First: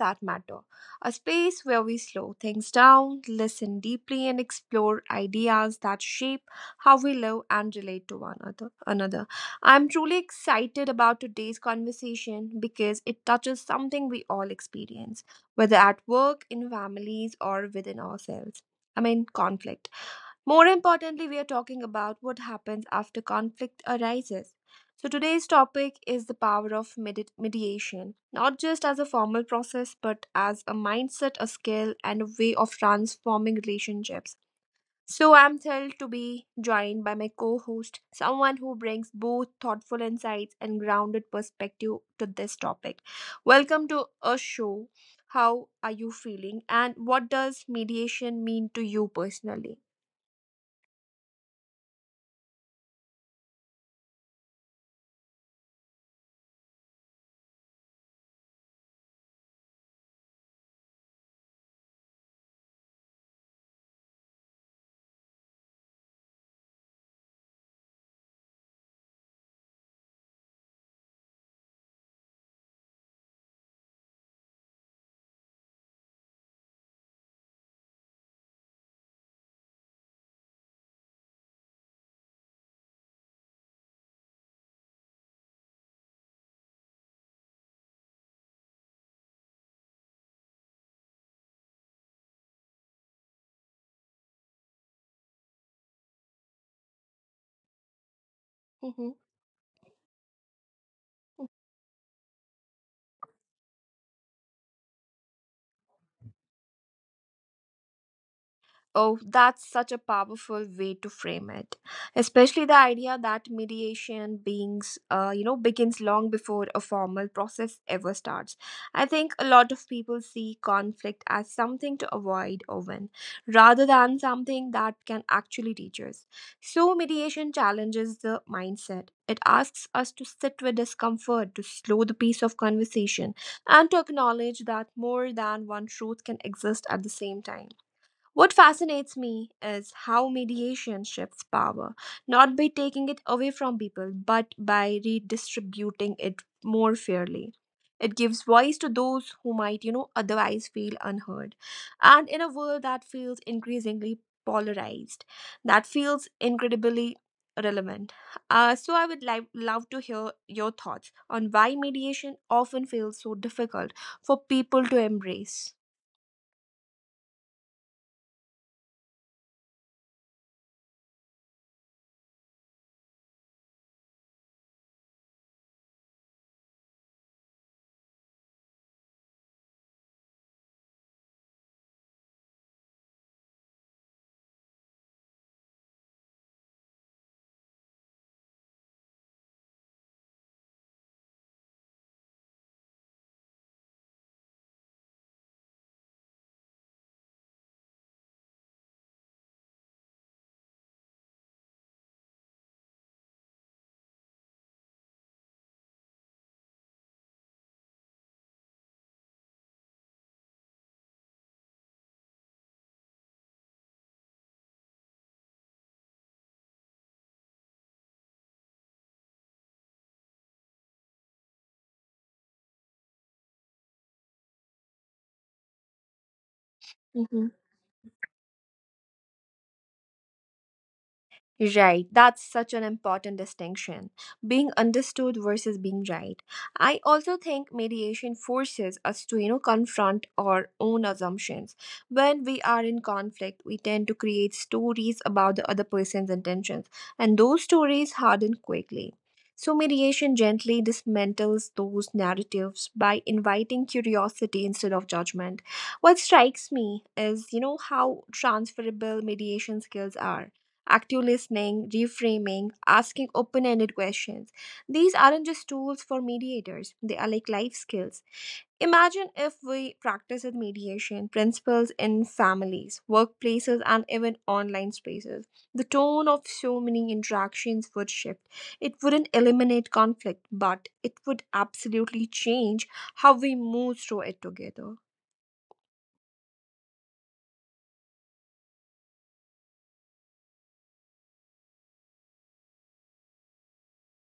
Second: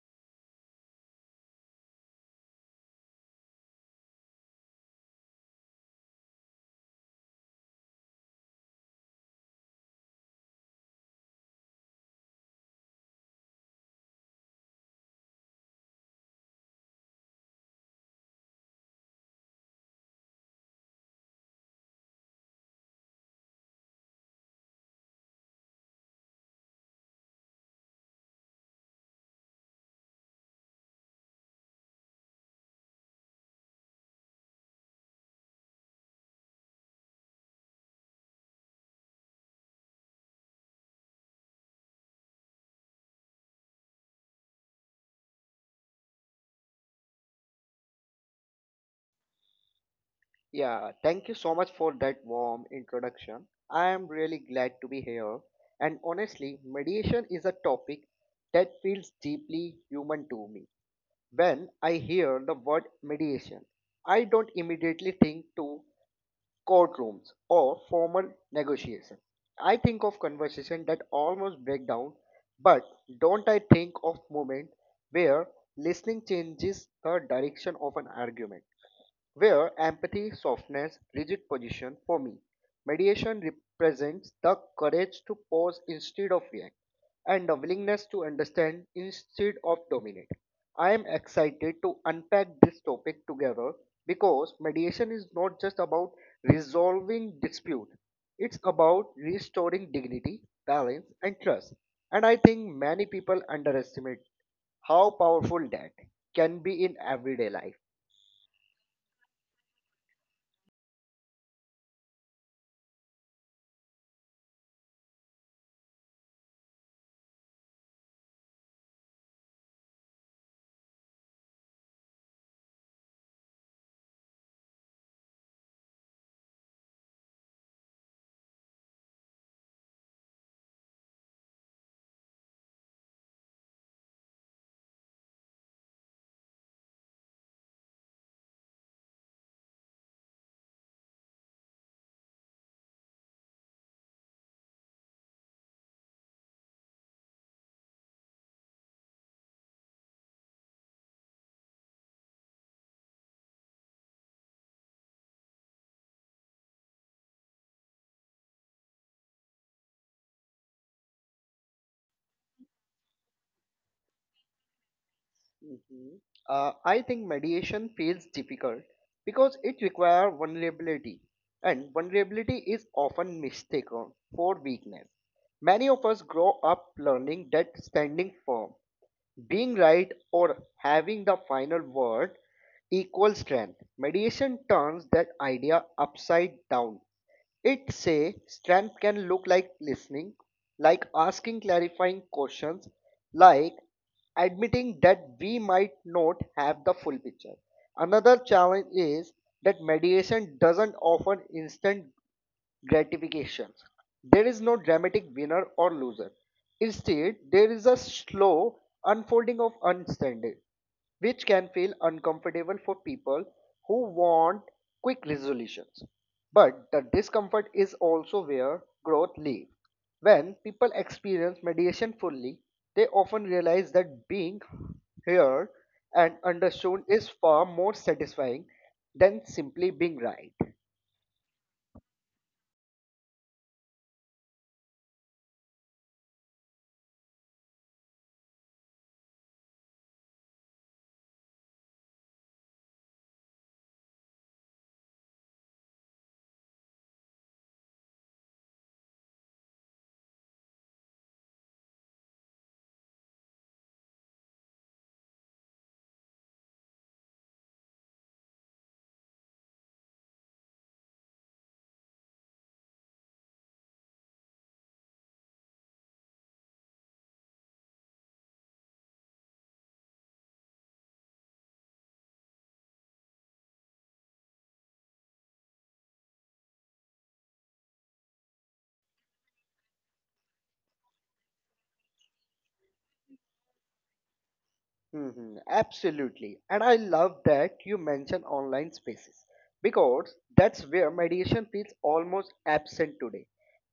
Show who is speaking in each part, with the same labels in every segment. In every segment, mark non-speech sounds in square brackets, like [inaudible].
Speaker 1: That Matter, a space where we slow things down, listen deeply, and explore ideas that shape how we live and relate to one another. I'm truly excited about today's conversation because it touches something we all experience, whether at work, in families, or within ourselves. I mean, conflict. More importantly, we are talking about what happens after conflict arises. So, today's topic is the power of mediation, not just as a formal process, but as a mindset, a skill, and a way of transforming relationships. So, I'm thrilled to be joined by my co host, someone who brings both thoughtful insights and grounded perspective to this topic. Welcome to a show. How are you feeling, and what does mediation mean to you personally?
Speaker 2: Yeah, thank you so much for that warm introduction. I am really glad to be here. And honestly, mediation is a topic that feels deeply human to me. When I hear the word mediation, I don't immediately think to courtrooms, or formal negotiation. I think of conversation that almost break down, but don't I think of moment where listening changes the direction of an argument, where empathy, softens rigid position for me. Mediation represents the courage to pause instead of react and a willingness to understand instead of dominate. I am excited to unpack this topic together because mediation is not just about resolving dispute. It's
Speaker 1: Mhm.
Speaker 2: about restoring dignity, balance and trust. And I think many people underestimate how powerful that can be in everyday life.
Speaker 1: Oh, that's such a powerful way to frame it, especially the idea that mediation beings, begins long before a formal process ever starts. I think a lot of people see conflict as something to avoid or win, rather than something that can actually teach us. So mediation challenges the mindset. It asks us to sit with discomfort, to slow the pace of conversation, and to acknowledge that more than one truth can exist at the same time. What fascinates me is how mediation shifts power, not by taking it away from people, but by redistributing it more fairly. It gives voice to those who might, otherwise feel unheard. And in a world that feels increasingly polarized, that feels incredibly relevant. So I would like love to hear your thoughts on why mediation often feels so difficult for people to embrace.
Speaker 2: Mhm. I think mediation feels difficult because it requires vulnerability, and vulnerability is often mistaken for weakness. Many of us grow up learning that standing firm being right or having the final word equals strength. Mediation turns that idea upside down. It says strength can look like listening, like asking clarifying questions, like admitting that we might not have the full picture. Another challenge is that mediation doesn't offer instant Gratifications. There is no dramatic winner or loser. Instead, there is a slow unfolding of understanding, which can feel uncomfortable for people who want quick resolutions. But the discomfort is also where growth lives. When people experience mediation fully, they often realize that being heard and understood is far more satisfying than simply being right.
Speaker 1: Right, that's such an important distinction. Being understood versus being right. I also think mediation forces us to, confront our own assumptions. When we are in conflict, we tend to create stories about the other person's intentions, and those stories harden quickly. So, mediation gently dismantles those narratives by inviting curiosity instead of judgment. What strikes me is, how transferable mediation skills are active listening, reframing, asking open ended questions. These aren't just tools for mediators, they are like life skills. Imagine if we practice at mediation principles in families, workplaces, and even online spaces. The tone of so many interactions would shift. It wouldn't eliminate conflict, but it would absolutely change how we move through it together.
Speaker 2: Absolutely. And I love that you mention online spaces because that's where mediation feels almost absent today.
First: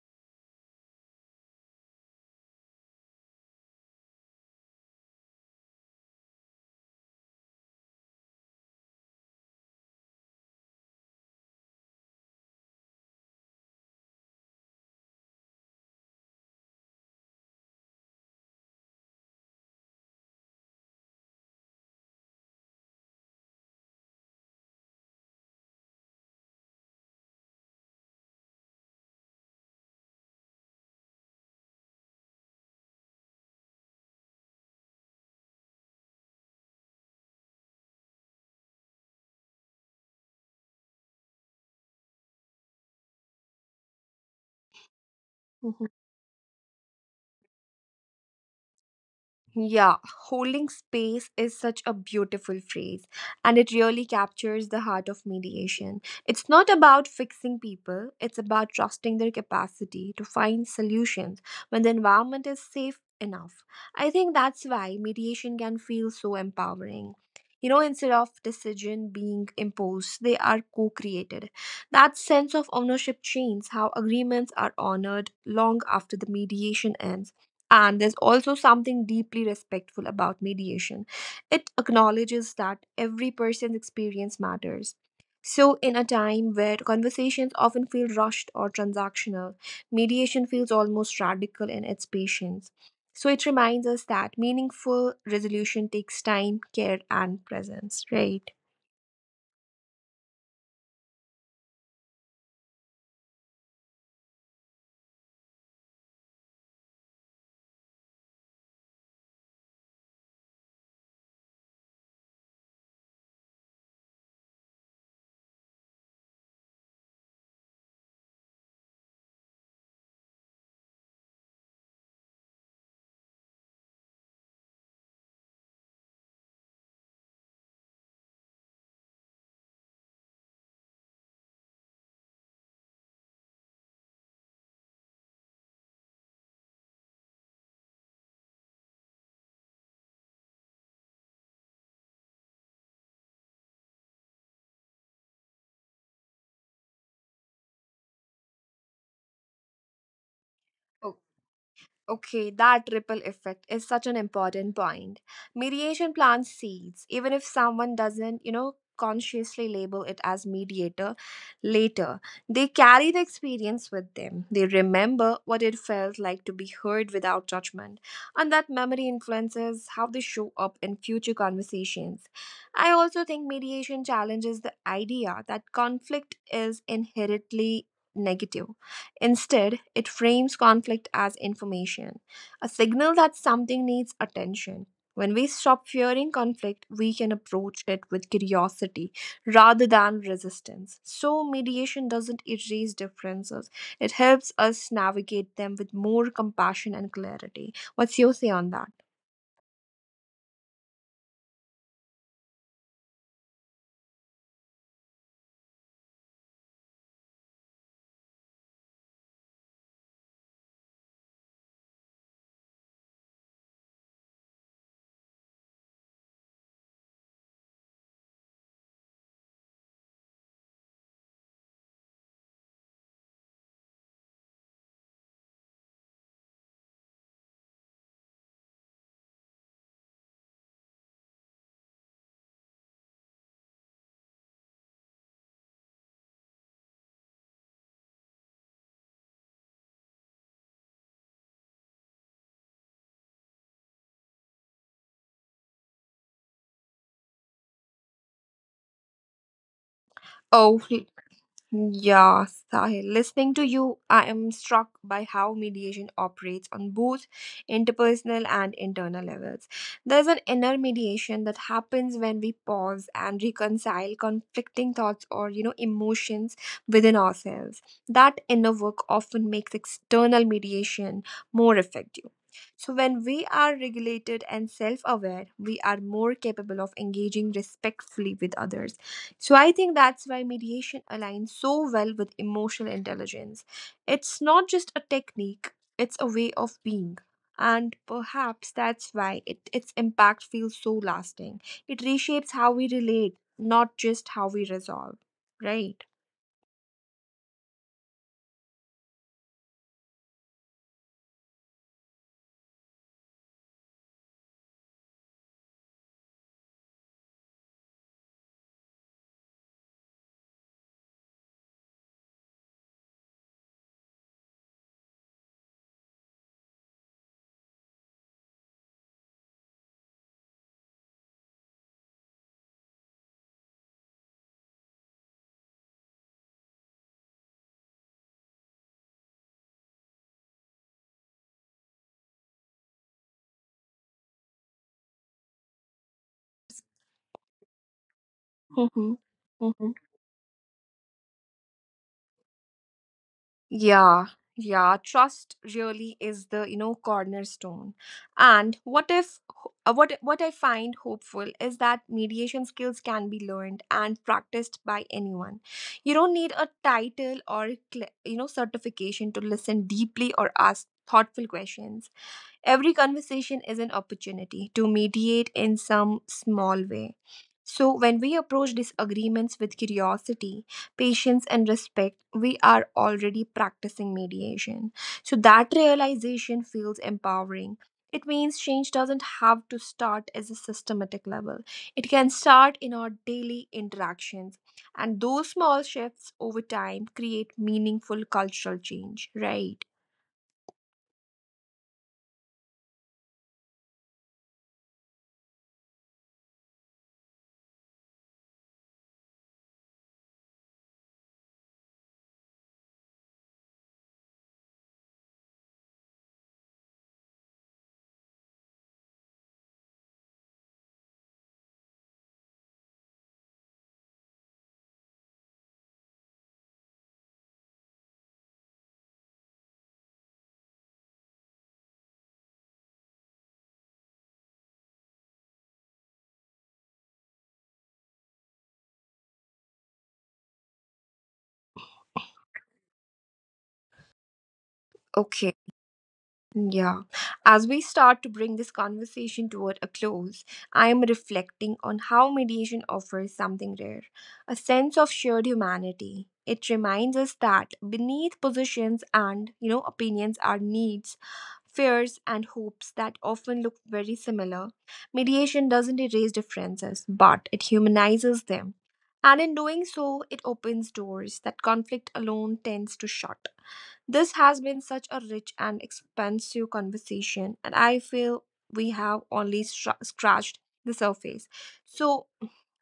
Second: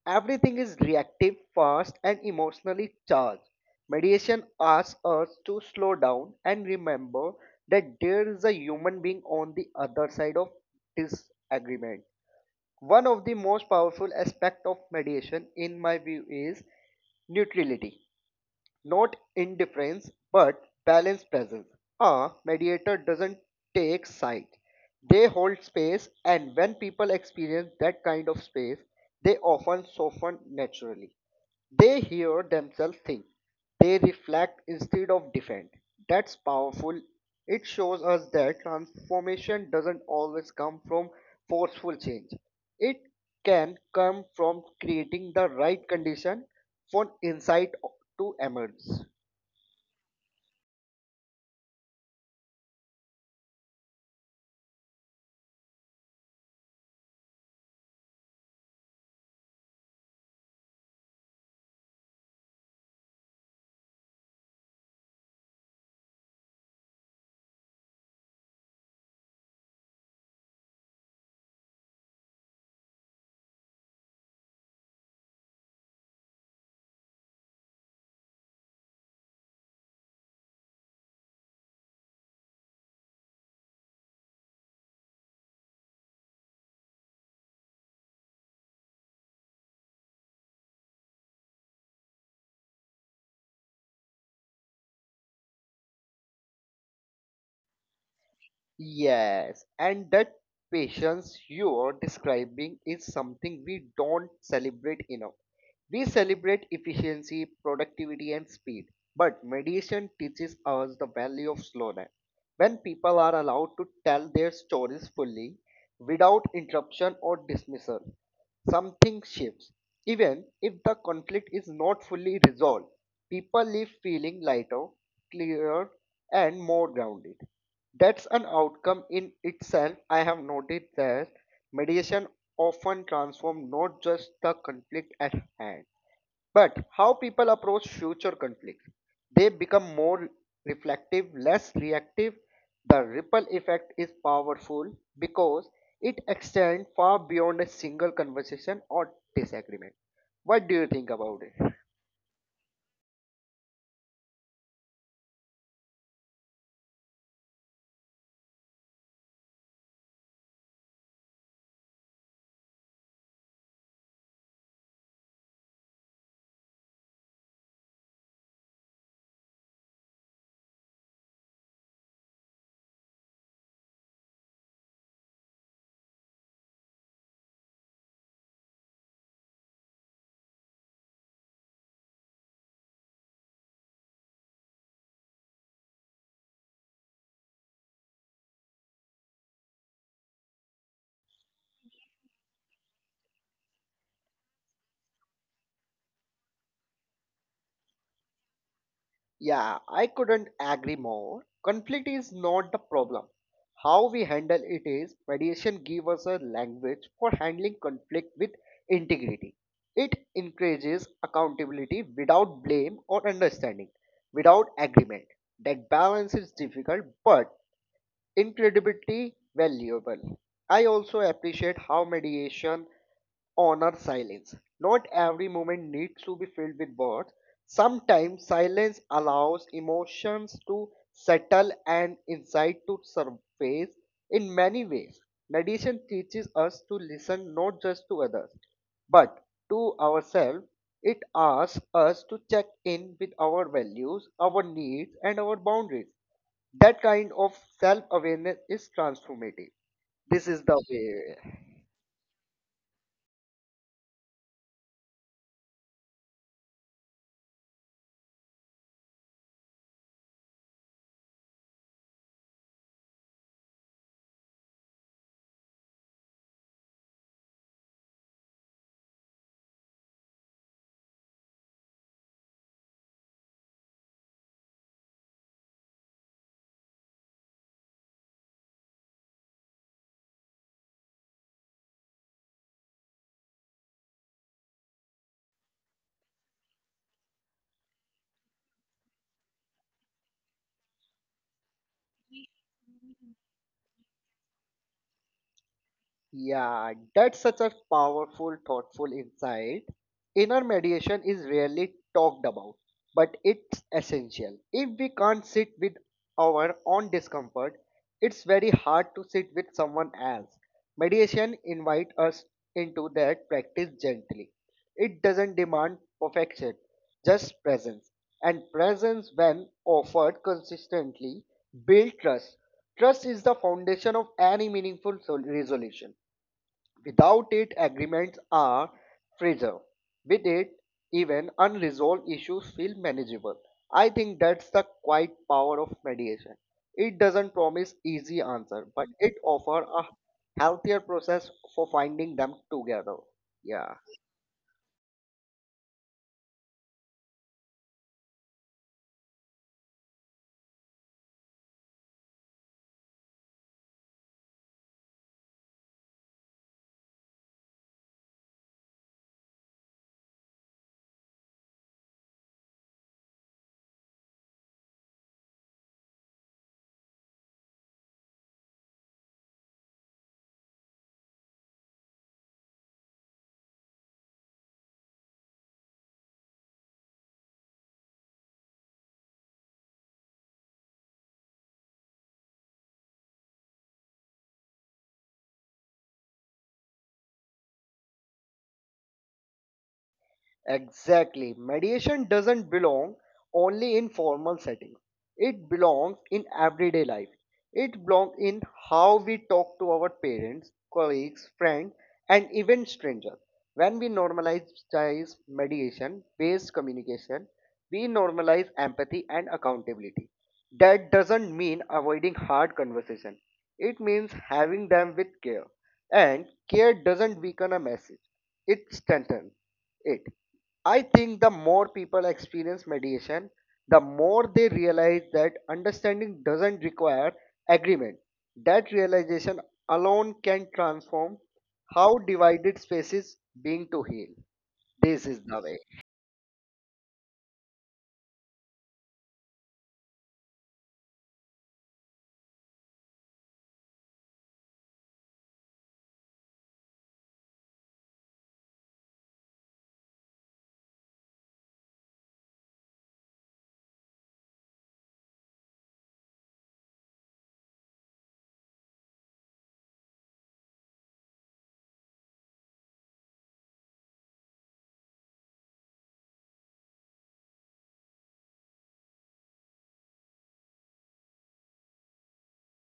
Speaker 2: Everything is reactive, fast, and emotionally charged. Mediation asks us to slow down and remember that there is a human being on the other side of this agreement. One of the most powerful aspects of mediation, in my view, is neutrality not indifference but balanced presence. A mediator doesn't take side. They hold space, and when people experience that kind of space, they often soften naturally. They hear themselves think. They reflect instead of defend. That's powerful. It shows us that transformation doesn't always come from forceful change. It can come from creating the right condition for insight to emerge.
Speaker 1: Yeah, holding space is such a beautiful phrase, and it really captures the heart of mediation. It's not about fixing people, it's about trusting their capacity to find solutions when the environment is safe enough. I think that's why mediation can feel so empowering. Instead of decision being imposed, they are co created. That sense of ownership changes how agreements are honored long after the mediation ends. And there's also something deeply respectful about mediation. It acknowledges that every person's experience matters. So, in a time where conversations often feel rushed or transactional, mediation feels almost radical in its patience. So, it reminds us that meaningful resolution takes time, care, and presence, right?
Speaker 2: Yes, and that patience you are describing is something we don't celebrate enough. We celebrate efficiency, productivity, and speed, but meditation teaches us the value of slowness. When people are allowed to tell their stories fully, without interruption or dismissal, something shifts. Even if the conflict is not fully resolved, people leave feeling lighter, clearer, and more grounded. That's an outcome in itself. I have noted that mediation often transforms not just the conflict at hand, but how people approach future conflicts. They become more reflective, less reactive. The ripple effect is powerful because it extends far beyond a single conversation or disagreement. What do you think about it?
Speaker 1: Okay, that ripple effect is such an important point. Mediation plants seeds, even if someone doesn't, consciously label it as mediator later. They carry the experience with them. They remember what it felt like to be heard without judgment, and that memory influences how they show up in future conversations. I also think mediation challenges the idea that conflict is inherently negative. Instead, it frames conflict as information, a signal that something needs attention. When we stop fearing conflict, we can approach it with curiosity rather than resistance. So, mediation doesn't erase differences, it helps us navigate them with more compassion and clarity. What's your say on that?
Speaker 2: Yeah, I couldn't agree more. Conflict is not the problem. How we handle it is mediation gives us a language for handling conflict with integrity. It encourages accountability without blame or understanding, without agreement. That balance is difficult but incredibly valuable. I also appreciate how mediation honors silence. Not every moment needs to be filled with words. Sometimes silence allows emotions to settle and insight to surface in many ways. Meditation teaches us to listen not just to others, but to ourselves. It asks us to check in with our values, our needs, and our boundaries. That kind of self awareness is transformative. This is the
Speaker 1: Oh,
Speaker 2: way.
Speaker 1: yeah, Sahil, listening to you, I am struck by how mediation operates on both interpersonal and internal levels. There's an inner mediation that happens when we pause and reconcile conflicting thoughts or, emotions within ourselves. That inner work often makes external mediation more effective. So, when we are regulated and self aware, we are more capable of engaging respectfully with others, so I think that's why mediation aligns so well with emotional intelligence. It's not just a technique, it's a way of being. And perhaps that's why it, its impact feels so lasting. It reshapes how we relate, not just how we resolve, right?
Speaker 2: Yeah, that's such a powerful, thoughtful insight. Inner mediation is rarely talked about, but it's essential. If we can't sit with our own discomfort, it's very hard to sit with someone else. Mediation invites us into that practice gently. It doesn't demand perfection, just presence. And presence, when offered consistently, builds trust. Trust is the foundation of any meaningful resolution. Without it, agreements are fragile. With it, even unresolved issues feel manageable. I think that's the quiet power of mediation. It doesn't promise easy answer, but
Speaker 1: Mm-hmm.
Speaker 2: it offers a healthier process for finding them together. Yeah.
Speaker 1: Yeah, yeah, trust really is the, cornerstone. And what if what what I find hopeful is that mediation skills can be learned and practiced by anyone. You don't need a title or certification to listen deeply or ask thoughtful questions. Every conversation is an opportunity to mediate in some small way. So, when we approach disagreements with curiosity, patience, and respect, we are already practicing mediation. So, that realization feels empowering. It means change doesn't have to start as a systematic level, it can start in our daily interactions. And those small shifts over time create meaningful cultural change, right?
Speaker 2: Exactly. Mediation doesn't belong only in formal settings. It belongs in everyday life. It belongs in how we talk to our parents, colleagues, friends, and even strangers. When we normalize mediation based communication, we normalize empathy and accountability. That doesn't mean avoiding hard conversation. It means having them with care. And care doesn't weaken a message. It strengthens it. I think the more people experience mediation, the more they realize that understanding doesn't require agreement. That realization alone can transform how divided spaces being to heal. This is the
Speaker 1: Okay.
Speaker 2: way.
Speaker 1: Yeah. As we start to bring this conversation toward a close, I am reflecting on how mediation offers something rare, a sense of shared humanity. It reminds us that beneath positions and, opinions are needs, fears, and hopes that often look very similar. Mediation doesn't erase differences, but it humanizes them. And in doing so, it opens doors that conflict alone tends to shut. This has been such a rich and expansive conversation, and I feel we have only scratched the surface. So,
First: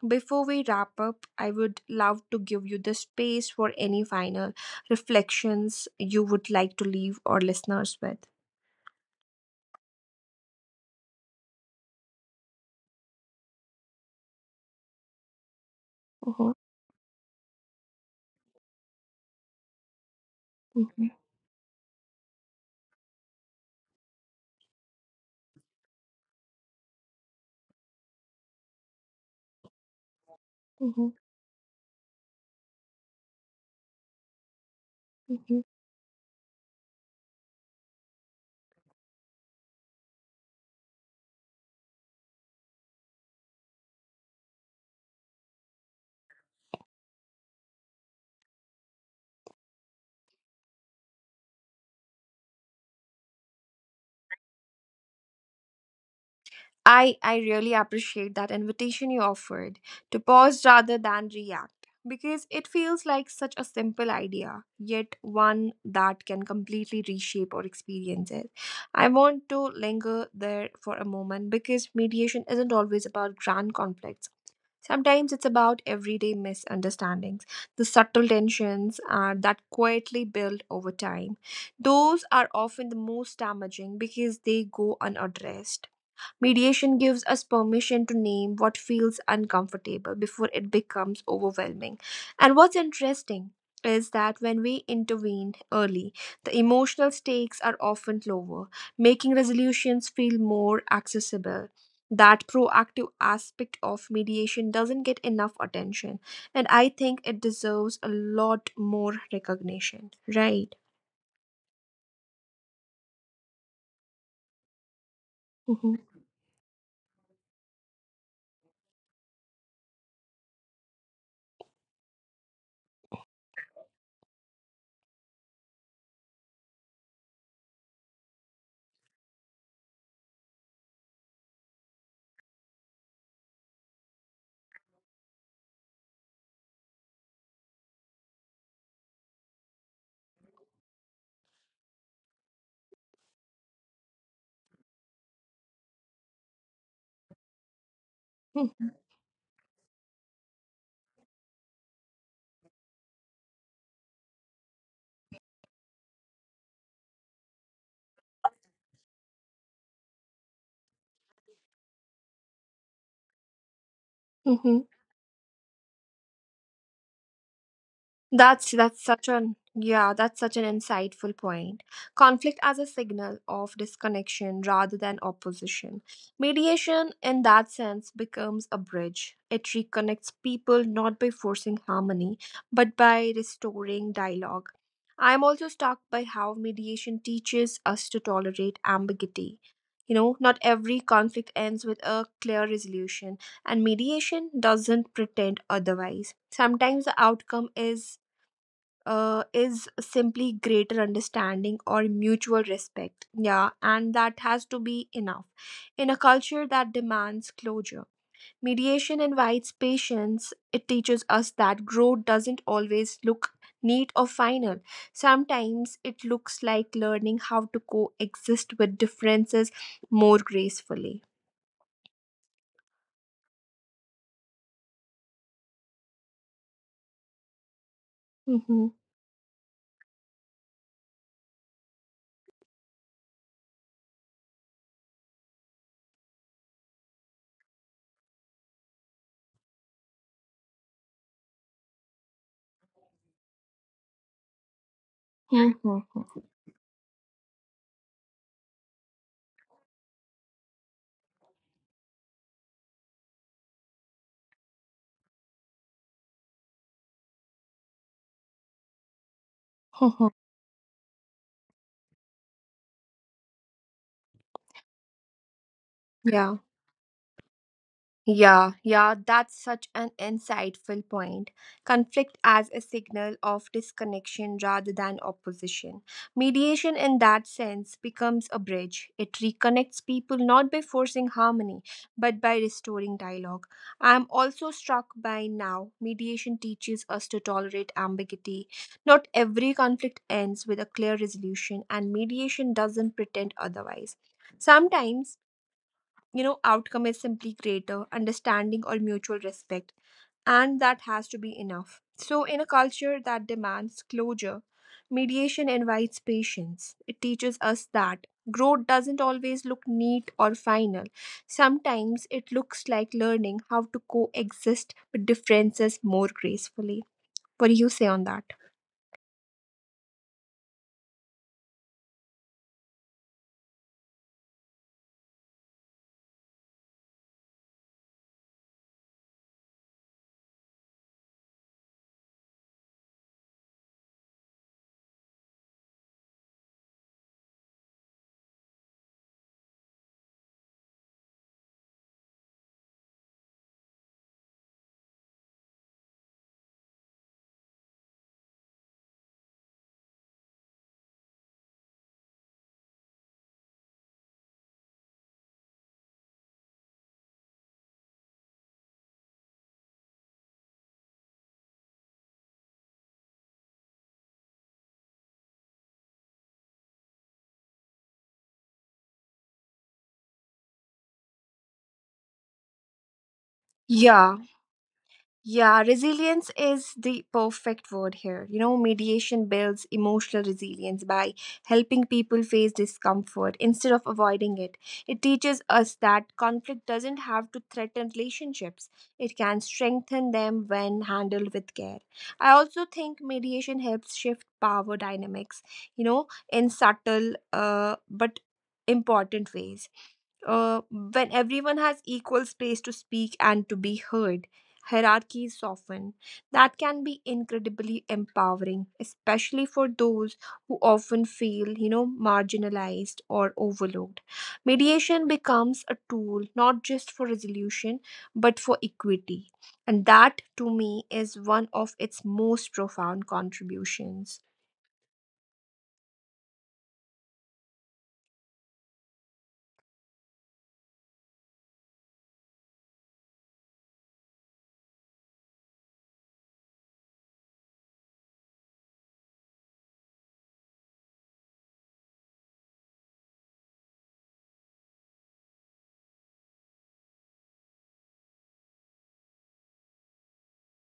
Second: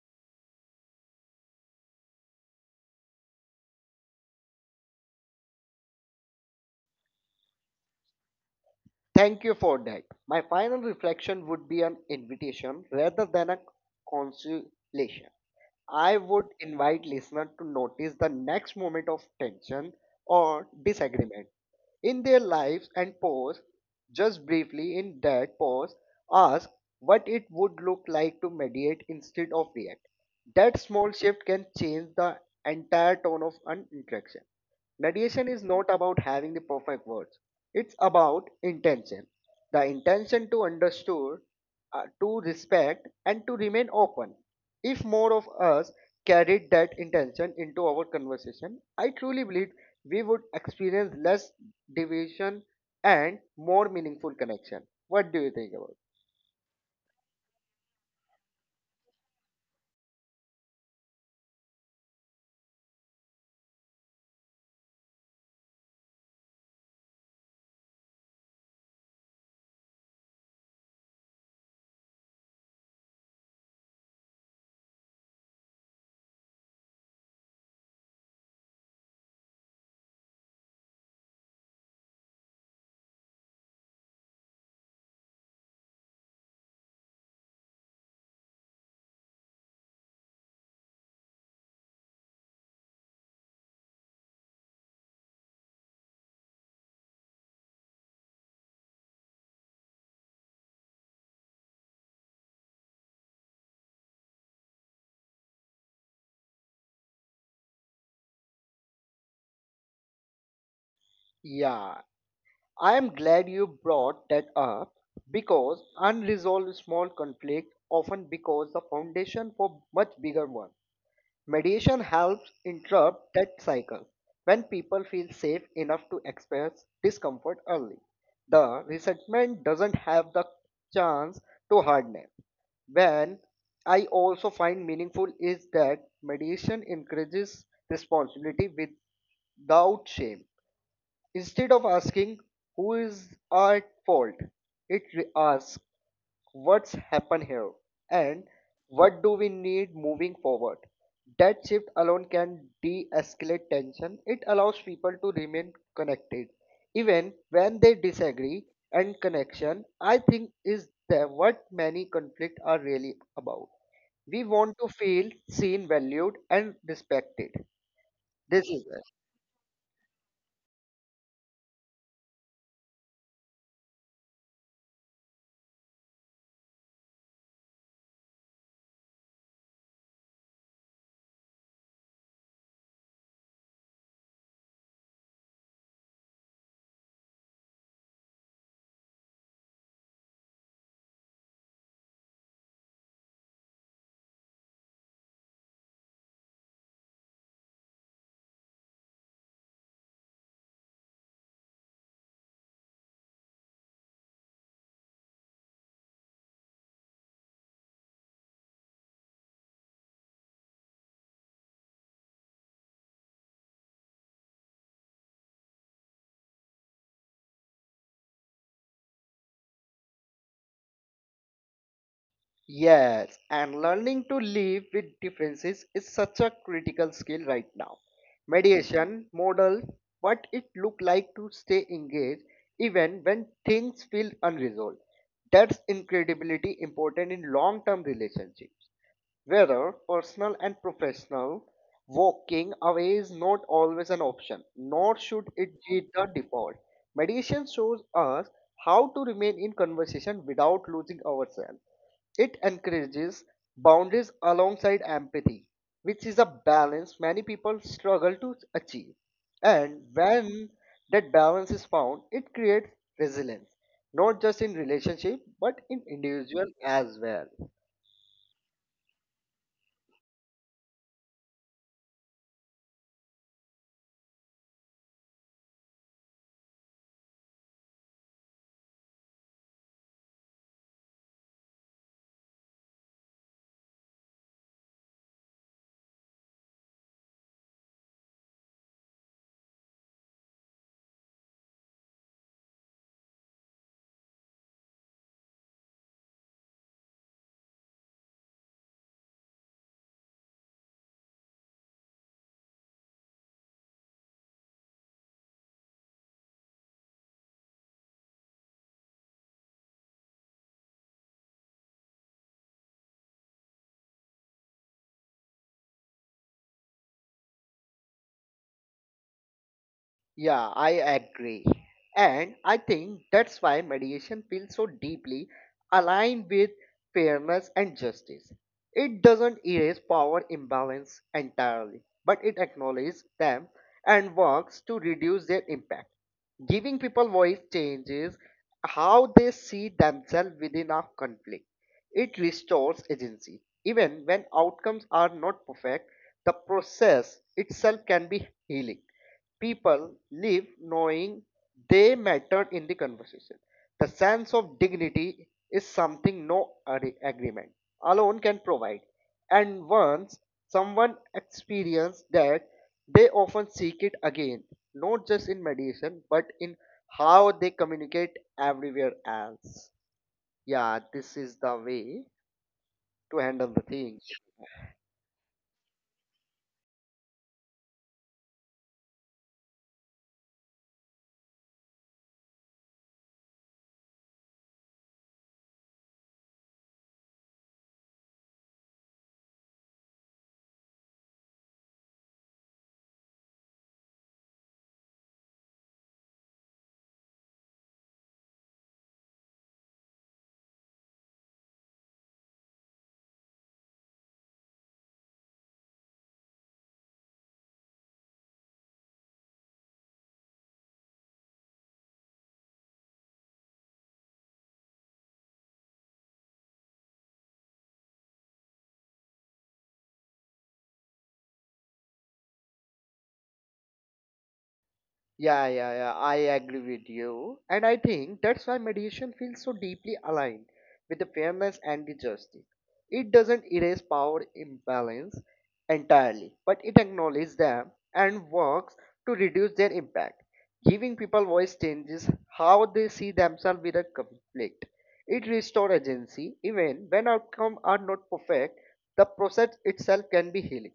Speaker 1: before we wrap up, I would love to give you the space for any final reflections you would like to leave our listeners with.
Speaker 2: Thank you for that. My final reflection would be an invitation rather than a consolation. I would
Speaker 1: Mhm,
Speaker 2: invite listeners to notice the next moment of tension or
Speaker 1: mhm,
Speaker 2: disagreement in their lives and pause just briefly in that pause ask what it would look like to mediate instead of react that small
Speaker 1: mhm,
Speaker 2: shift can change the entire tone of an interaction mediation is
Speaker 1: mhm.
Speaker 2: not about having the perfect words it's about intention the intention to understand, to respect and to remain open if more of us carried that intention into our conversation, I truly believe we would experience less division and more meaningful connection. What do you think about?
Speaker 1: I really appreciate that invitation you offered to pause rather than react because it feels like such a simple idea, yet one that can completely reshape our experiences. I want to linger there for a moment because mediation isn't always about grand conflicts. Sometimes it's about everyday misunderstandings, the subtle tensions that quietly build over time. Those are often the most damaging because they go unaddressed. Mediation gives us permission to name what feels uncomfortable before it becomes overwhelming. And what's interesting is that when we intervene early, the emotional stakes are often lower, making resolutions feel more accessible. That proactive aspect of mediation doesn't get enough attention, and I think it deserves a lot more recognition, right?
Speaker 2: Yeah, I am glad you brought that up because unresolved small conflict often becomes the foundation for much bigger one. Mediation helps interrupt that cycle. When people feel safe enough to express discomfort early, the resentment doesn't have the chance to harden. When I also find meaningful is that mediation encourages responsibility without shame. Instead of asking who is at fault, it asks what's happened here and what do we need moving forward. That shift alone can de escalate tension. It allows people to remain connected even when they disagree, and connection, I think, is the, what many conflicts are really about. We want
Speaker 1: hmm
Speaker 2: to feel seen, valued, and respected. This
Speaker 1: That's
Speaker 2: is it.
Speaker 1: that's such that's such an insightful point. Conflict as a signal of disconnection rather than opposition. Mediation in that sense becomes a bridge. It reconnects people not by forcing harmony, but by restoring dialogue. I'm also struck by how mediation teaches us to tolerate ambiguity. Not every conflict ends with a clear resolution, and mediation doesn't pretend otherwise. Sometimes the outcome is is simply greater understanding or mutual respect. Yeah, and that has to be enough. In a culture that demands closure, mediation invites patience. It teaches us that growth doesn't always look neat or final. Sometimes it looks like learning how to coexist with differences more gracefully.
Speaker 2: Yes, and learning to live with differences is such a critical skill right now.
Speaker 1: Mm-hmm.
Speaker 2: Mediation model what it look like to stay engaged even when things feel unresolved. That's incredibly important in long-term relationships. Whether personal and professional, walking away is not always an option, nor should it be
Speaker 1: Mhm.
Speaker 2: the default. Meditation shows us how to remain in conversation without losing ourselves. It encourages boundaries alongside empathy, which is a balance many people struggle to achieve. And
Speaker 1: [laughs]
Speaker 2: when that balance is found, it creates resilience, not just in relationship but in
Speaker 1: Yeah.
Speaker 2: individual as well.
Speaker 1: Yeah, that's such an insightful point. Conflict as a signal of disconnection rather than opposition. Mediation, in that sense, becomes a bridge. It reconnects people not by forcing harmony, but by restoring dialogue. I'm also struck by now, mediation teaches us to tolerate ambiguity. Not every conflict ends with a clear resolution, and mediation doesn't pretend otherwise. Sometimes, outcome is simply greater understanding or mutual respect, and that has to be enough. So in a culture that demands closure, mediation invites patience. It teaches us that growth doesn't always look neat or final. Sometimes it looks like learning how to coexist with differences more gracefully. What do you say on that?
Speaker 2: Yeah, I agree. And I think that's why mediation feels so deeply aligned with fairness and justice. It doesn't erase power imbalance entirely, but it acknowledges them and works to reduce their impact. Giving people voice changes how they see themselves within a conflict. It restores agency. Even when outcomes are not perfect, the process itself can be healing people live knowing they mattered in the conversation. The sense of dignity is something no agreement alone can provide. And once someone experiences that, they often seek it again, not just in mediation, but in how they communicate everywhere else. Yeah, this is the way to handle the thing.
Speaker 1: Yeah. Yeah, resilience is the perfect word here. You know, mediation builds emotional resilience by helping people face discomfort instead of avoiding it. It teaches us that conflict doesn't have to threaten relationships, it can strengthen them when handled with care. I also think mediation helps shift power dynamics, you know, in subtle but important ways, when everyone has equal space to speak and to be heard, hierarchies soften. That can be incredibly empowering, especially for those who often feel, marginalized or overlooked. Mediation becomes a tool not just for resolution, but for equity. And that, to me, is one of its most profound contributions.
Speaker 2: Yeah, yeah, yeah, I agree with you. And I think that's why mediation feels so deeply aligned with the fairness and the justice. It doesn't erase power imbalance entirely, but it acknowledges them and works to reduce their impact. Giving people voice changes how they see themselves with a conflict. It restores agency even when outcomes are not perfect. The process itself can be healing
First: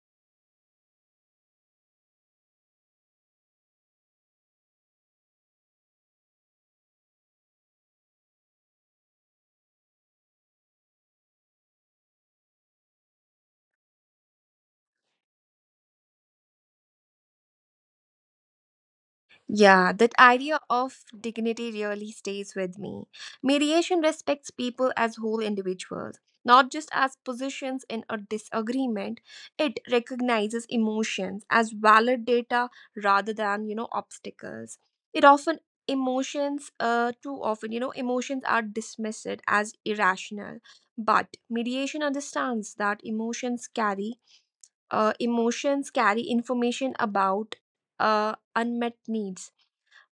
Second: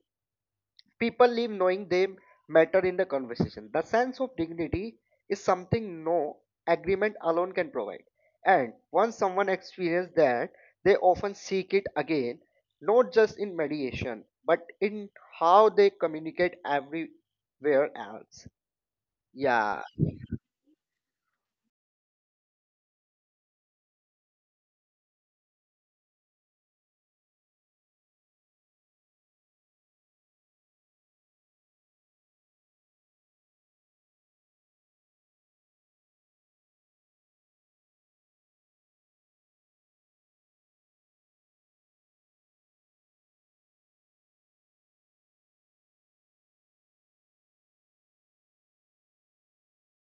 Speaker 2: people leave knowing they matter in the conversation. The sense of dignity is something no agreement alone can provide. And once someone experiences that, they often seek it again, not just in mediation, but in how they communicate everywhere else. Yeah,
Speaker 1: Yeah, that idea of dignity really stays with me. Mediation respects people as whole individuals, not just as positions in a disagreement. It recognizes emotions as valid data rather than, obstacles. It often emotions too often you know emotions are dismissed as irrational, but mediation understands that emotions carry information about unmet needs.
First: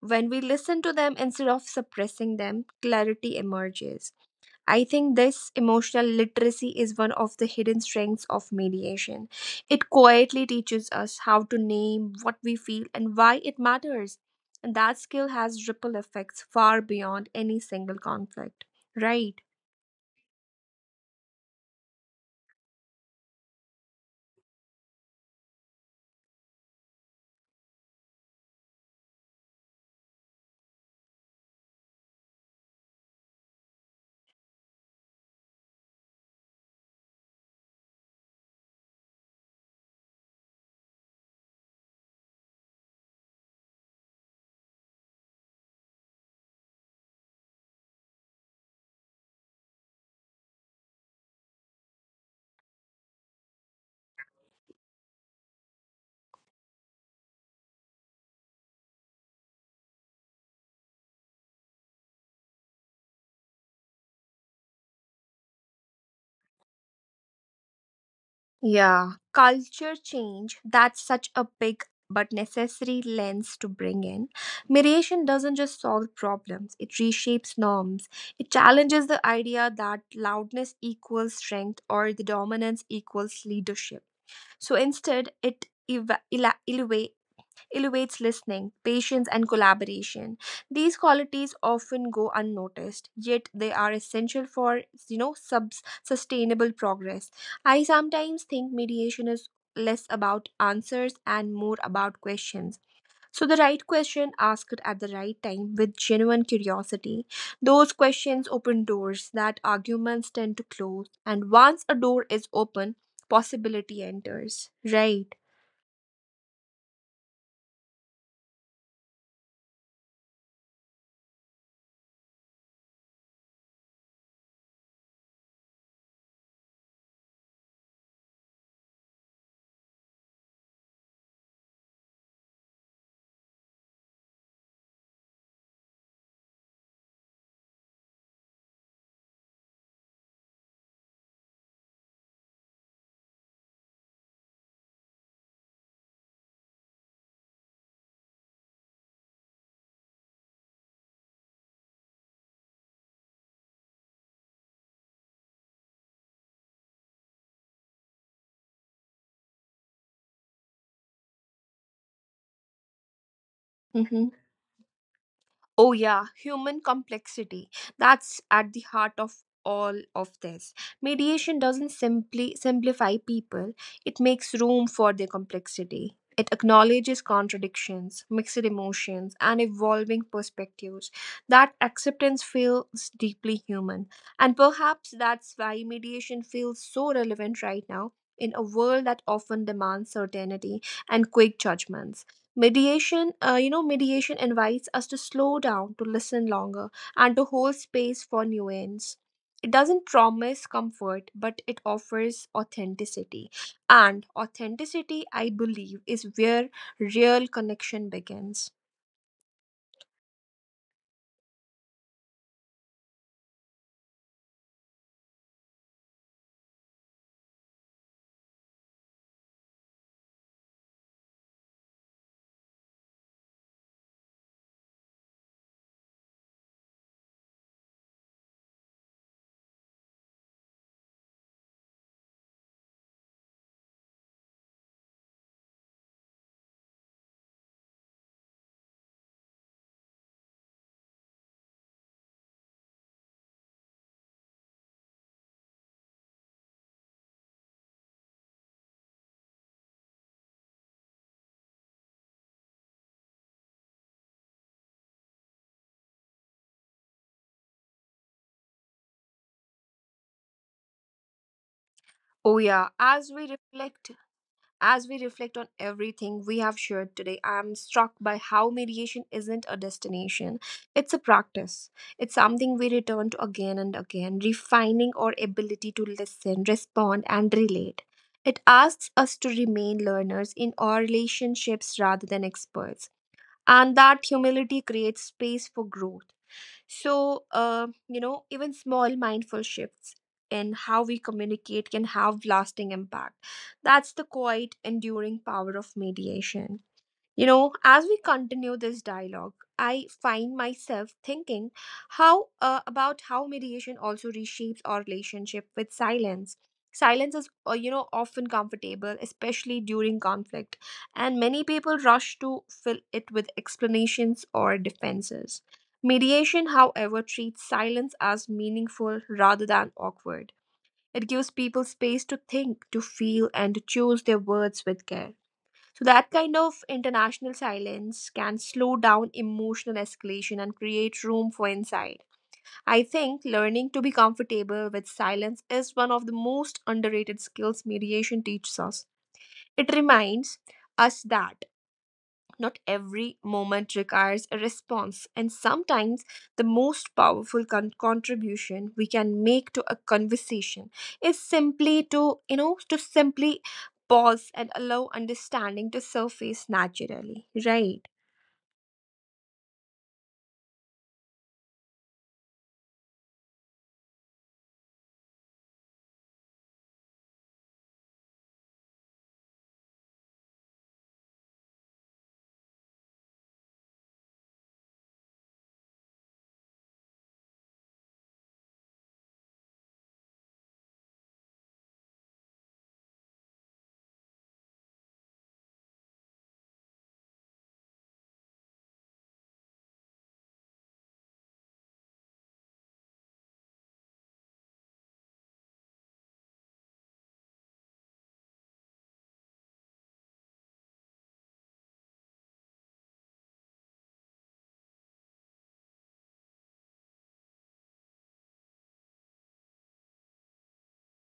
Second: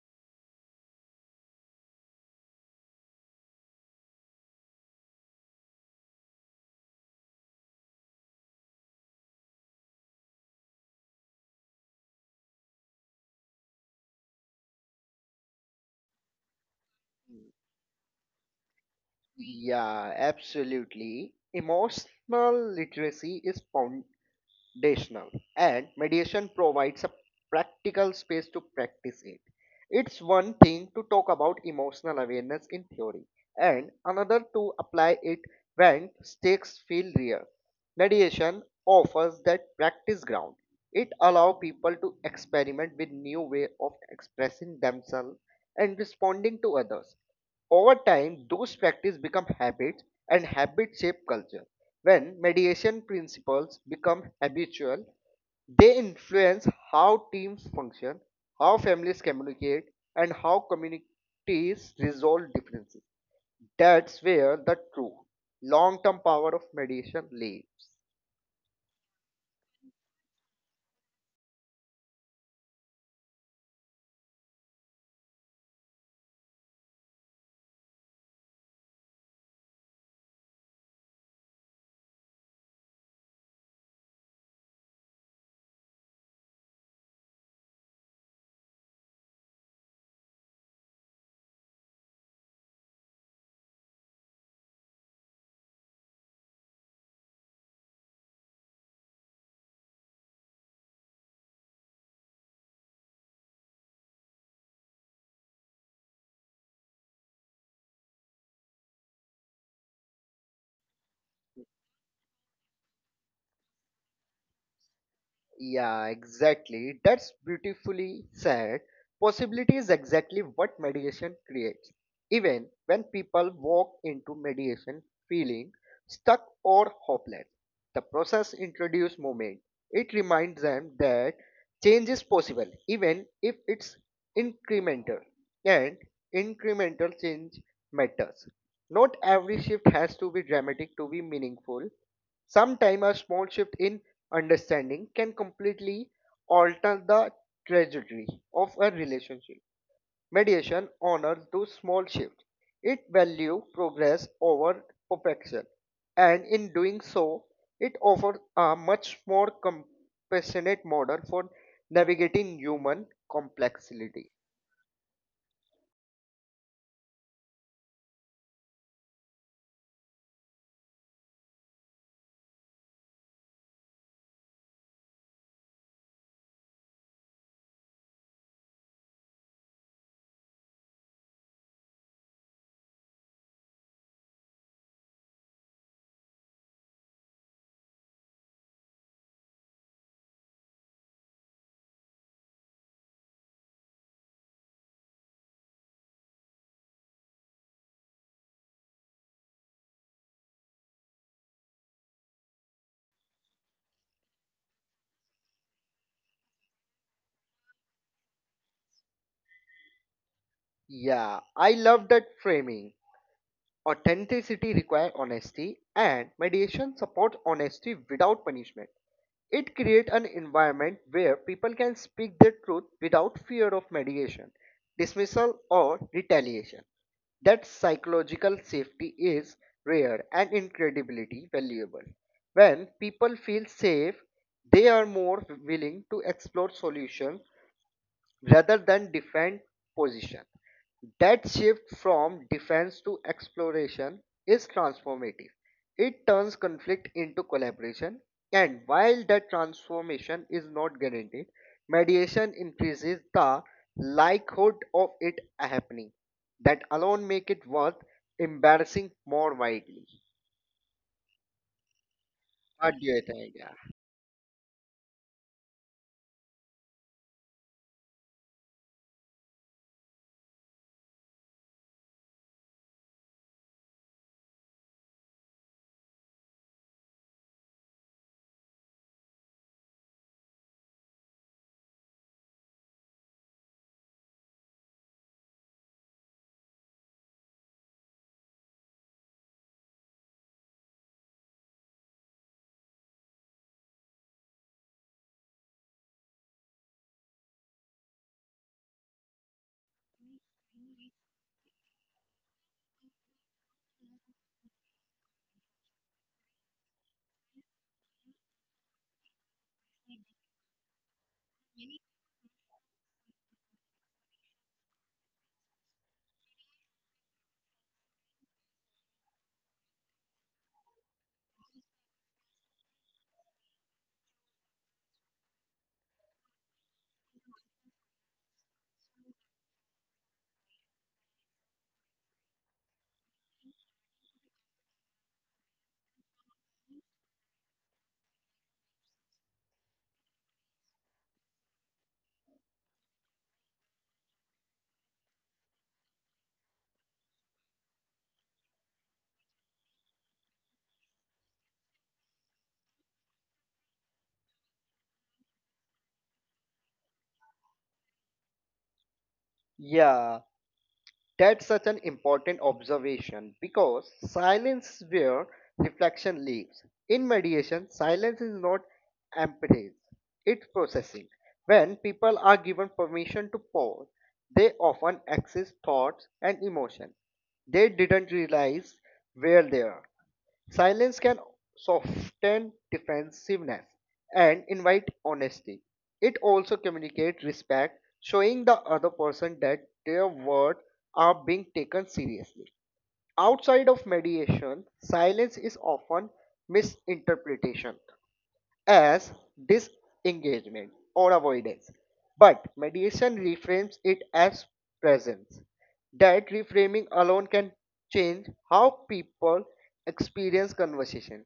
Speaker 1: When we listen to them instead of suppressing them, clarity emerges. I think this emotional literacy is one of the hidden strengths of mediation. It quietly teaches us how to name what we feel and why it matters. And that skill has ripple effects far beyond any single conflict. Right?
Speaker 2: yeah, absolutely. Emotional literacy is foundational, and mediation provides a practical space to practice it. It's one thing to talk about emotional awareness in theory, and another to apply it when stakes feel real. Mediation offers that practice ground. It allows people to experiment with new way of expressing themselves and responding to others. Over time, those practices become habits, and habits shape culture. When mediation principles become habitual, they influence how teams function, how families communicate, and how communities resolve differences. That's where the true long term power of mediation lives.
Speaker 1: Yeah, culture change, that's such a big but necessary lens to bring in. Mediation doesn't just solve problems, it reshapes norms. It challenges the idea that loudness equals strength or the dominance equals leadership. So instead, it elevates listening, patience, and collaboration. These qualities often go unnoticed, yet they are essential for sustainable progress. I sometimes think mediation is less about answers and more about questions. So, the right question asked at the right time with genuine curiosity. Those questions open doors that arguments tend to close, and once a door is open, possibility enters. Right.
Speaker 2: Yeah, exactly. That's beautifully said. Possibility is exactly what meditation creates. Even when people walk into meditation feeling stuck or hopeless, the process introduces movement. It reminds them that change is possible, even if it's incremental. And incremental change matters. Not every shift has to be dramatic to be meaningful. Sometimes a small shift in understanding can completely alter the trajectory of a relationship. Mediation honors those small shifts. It values progress over perfection, and in doing so, it offers a much more compassionate model for navigating human complexity.
Speaker 1: Mm-hmm. Oh, yeah, human complexity. That's at the heart of all of this. Mediation doesn't simply simplify people, it makes room for their complexity. It acknowledges contradictions, mixed emotions, and evolving perspectives. That acceptance feels deeply human. And perhaps that's why mediation feels so relevant right now in a world that often demands certainty and quick judgments. Mediation, mediation invites us to slow down, to listen longer, and to hold space for nuance. It doesn't promise comfort, but it offers authenticity. And authenticity, I believe, is where real connection begins.
Speaker 2: Yeah, I love that framing. Authenticity requires honesty, and mediation supports honesty without punishment. It creates an environment where people can speak their truth without fear of mediation, dismissal, or retaliation. That psychological safety is rare and incredibly valuable. When people feel safe, they are more willing to explore solutions rather than defend position. That shift from defense to exploration is transformative. It turns conflict into collaboration, and while that transformation is not guaranteed, mediation increases the likelihood of it happening. That alone make it worth embarrassing more widely.
Speaker 1: Oh,
Speaker 2: What
Speaker 1: yeah.
Speaker 2: do you think? Yeah.
Speaker 1: As we reflect on everything we have shared today, I'm struck by how mediation isn't a destination. It's a practice. It's something we return to again and again, refining our ability to listen, respond, and relate. It asks us to remain learners in our relationships rather than experts. And that humility creates space for growth, so, even small mindful shifts in how we communicate can have lasting impact. That's the quiet, enduring power of mediation. You know, as we continue this dialogue, I find myself thinking how about how mediation also reshapes our relationship with silence. Silence is, often comfortable, especially during conflict, and many people rush to fill it with explanations or defenses. Mediation, however, treats silence as meaningful rather than awkward. It gives people space to think, to feel, and to choose their words with care. So, that kind of international silence can slow down emotional escalation and create room for insight. I think learning to be comfortable with silence is one of the most underrated skills mediation teaches us. It reminds us that not every moment requires a response, and sometimes the most powerful contribution we can make to a conversation is simply to, you know, to simply pause and allow understanding to surface naturally, right?
Speaker 2: Yeah, that's such an important observation because silence is where reflection lives. In mediation, silence is not emptiness, it's processing. When people are given permission to pause, they often access thoughts and emotion they didn't realize were there. Silence can soften defensiveness and invite honesty. It also communicates respect, showing the other person that their words are being taken seriously. Outside of mediation, silence is often misinterpretation as disengagement or avoidance, but mediation reframes it as presence. That reframing alone can change how people experience conversation.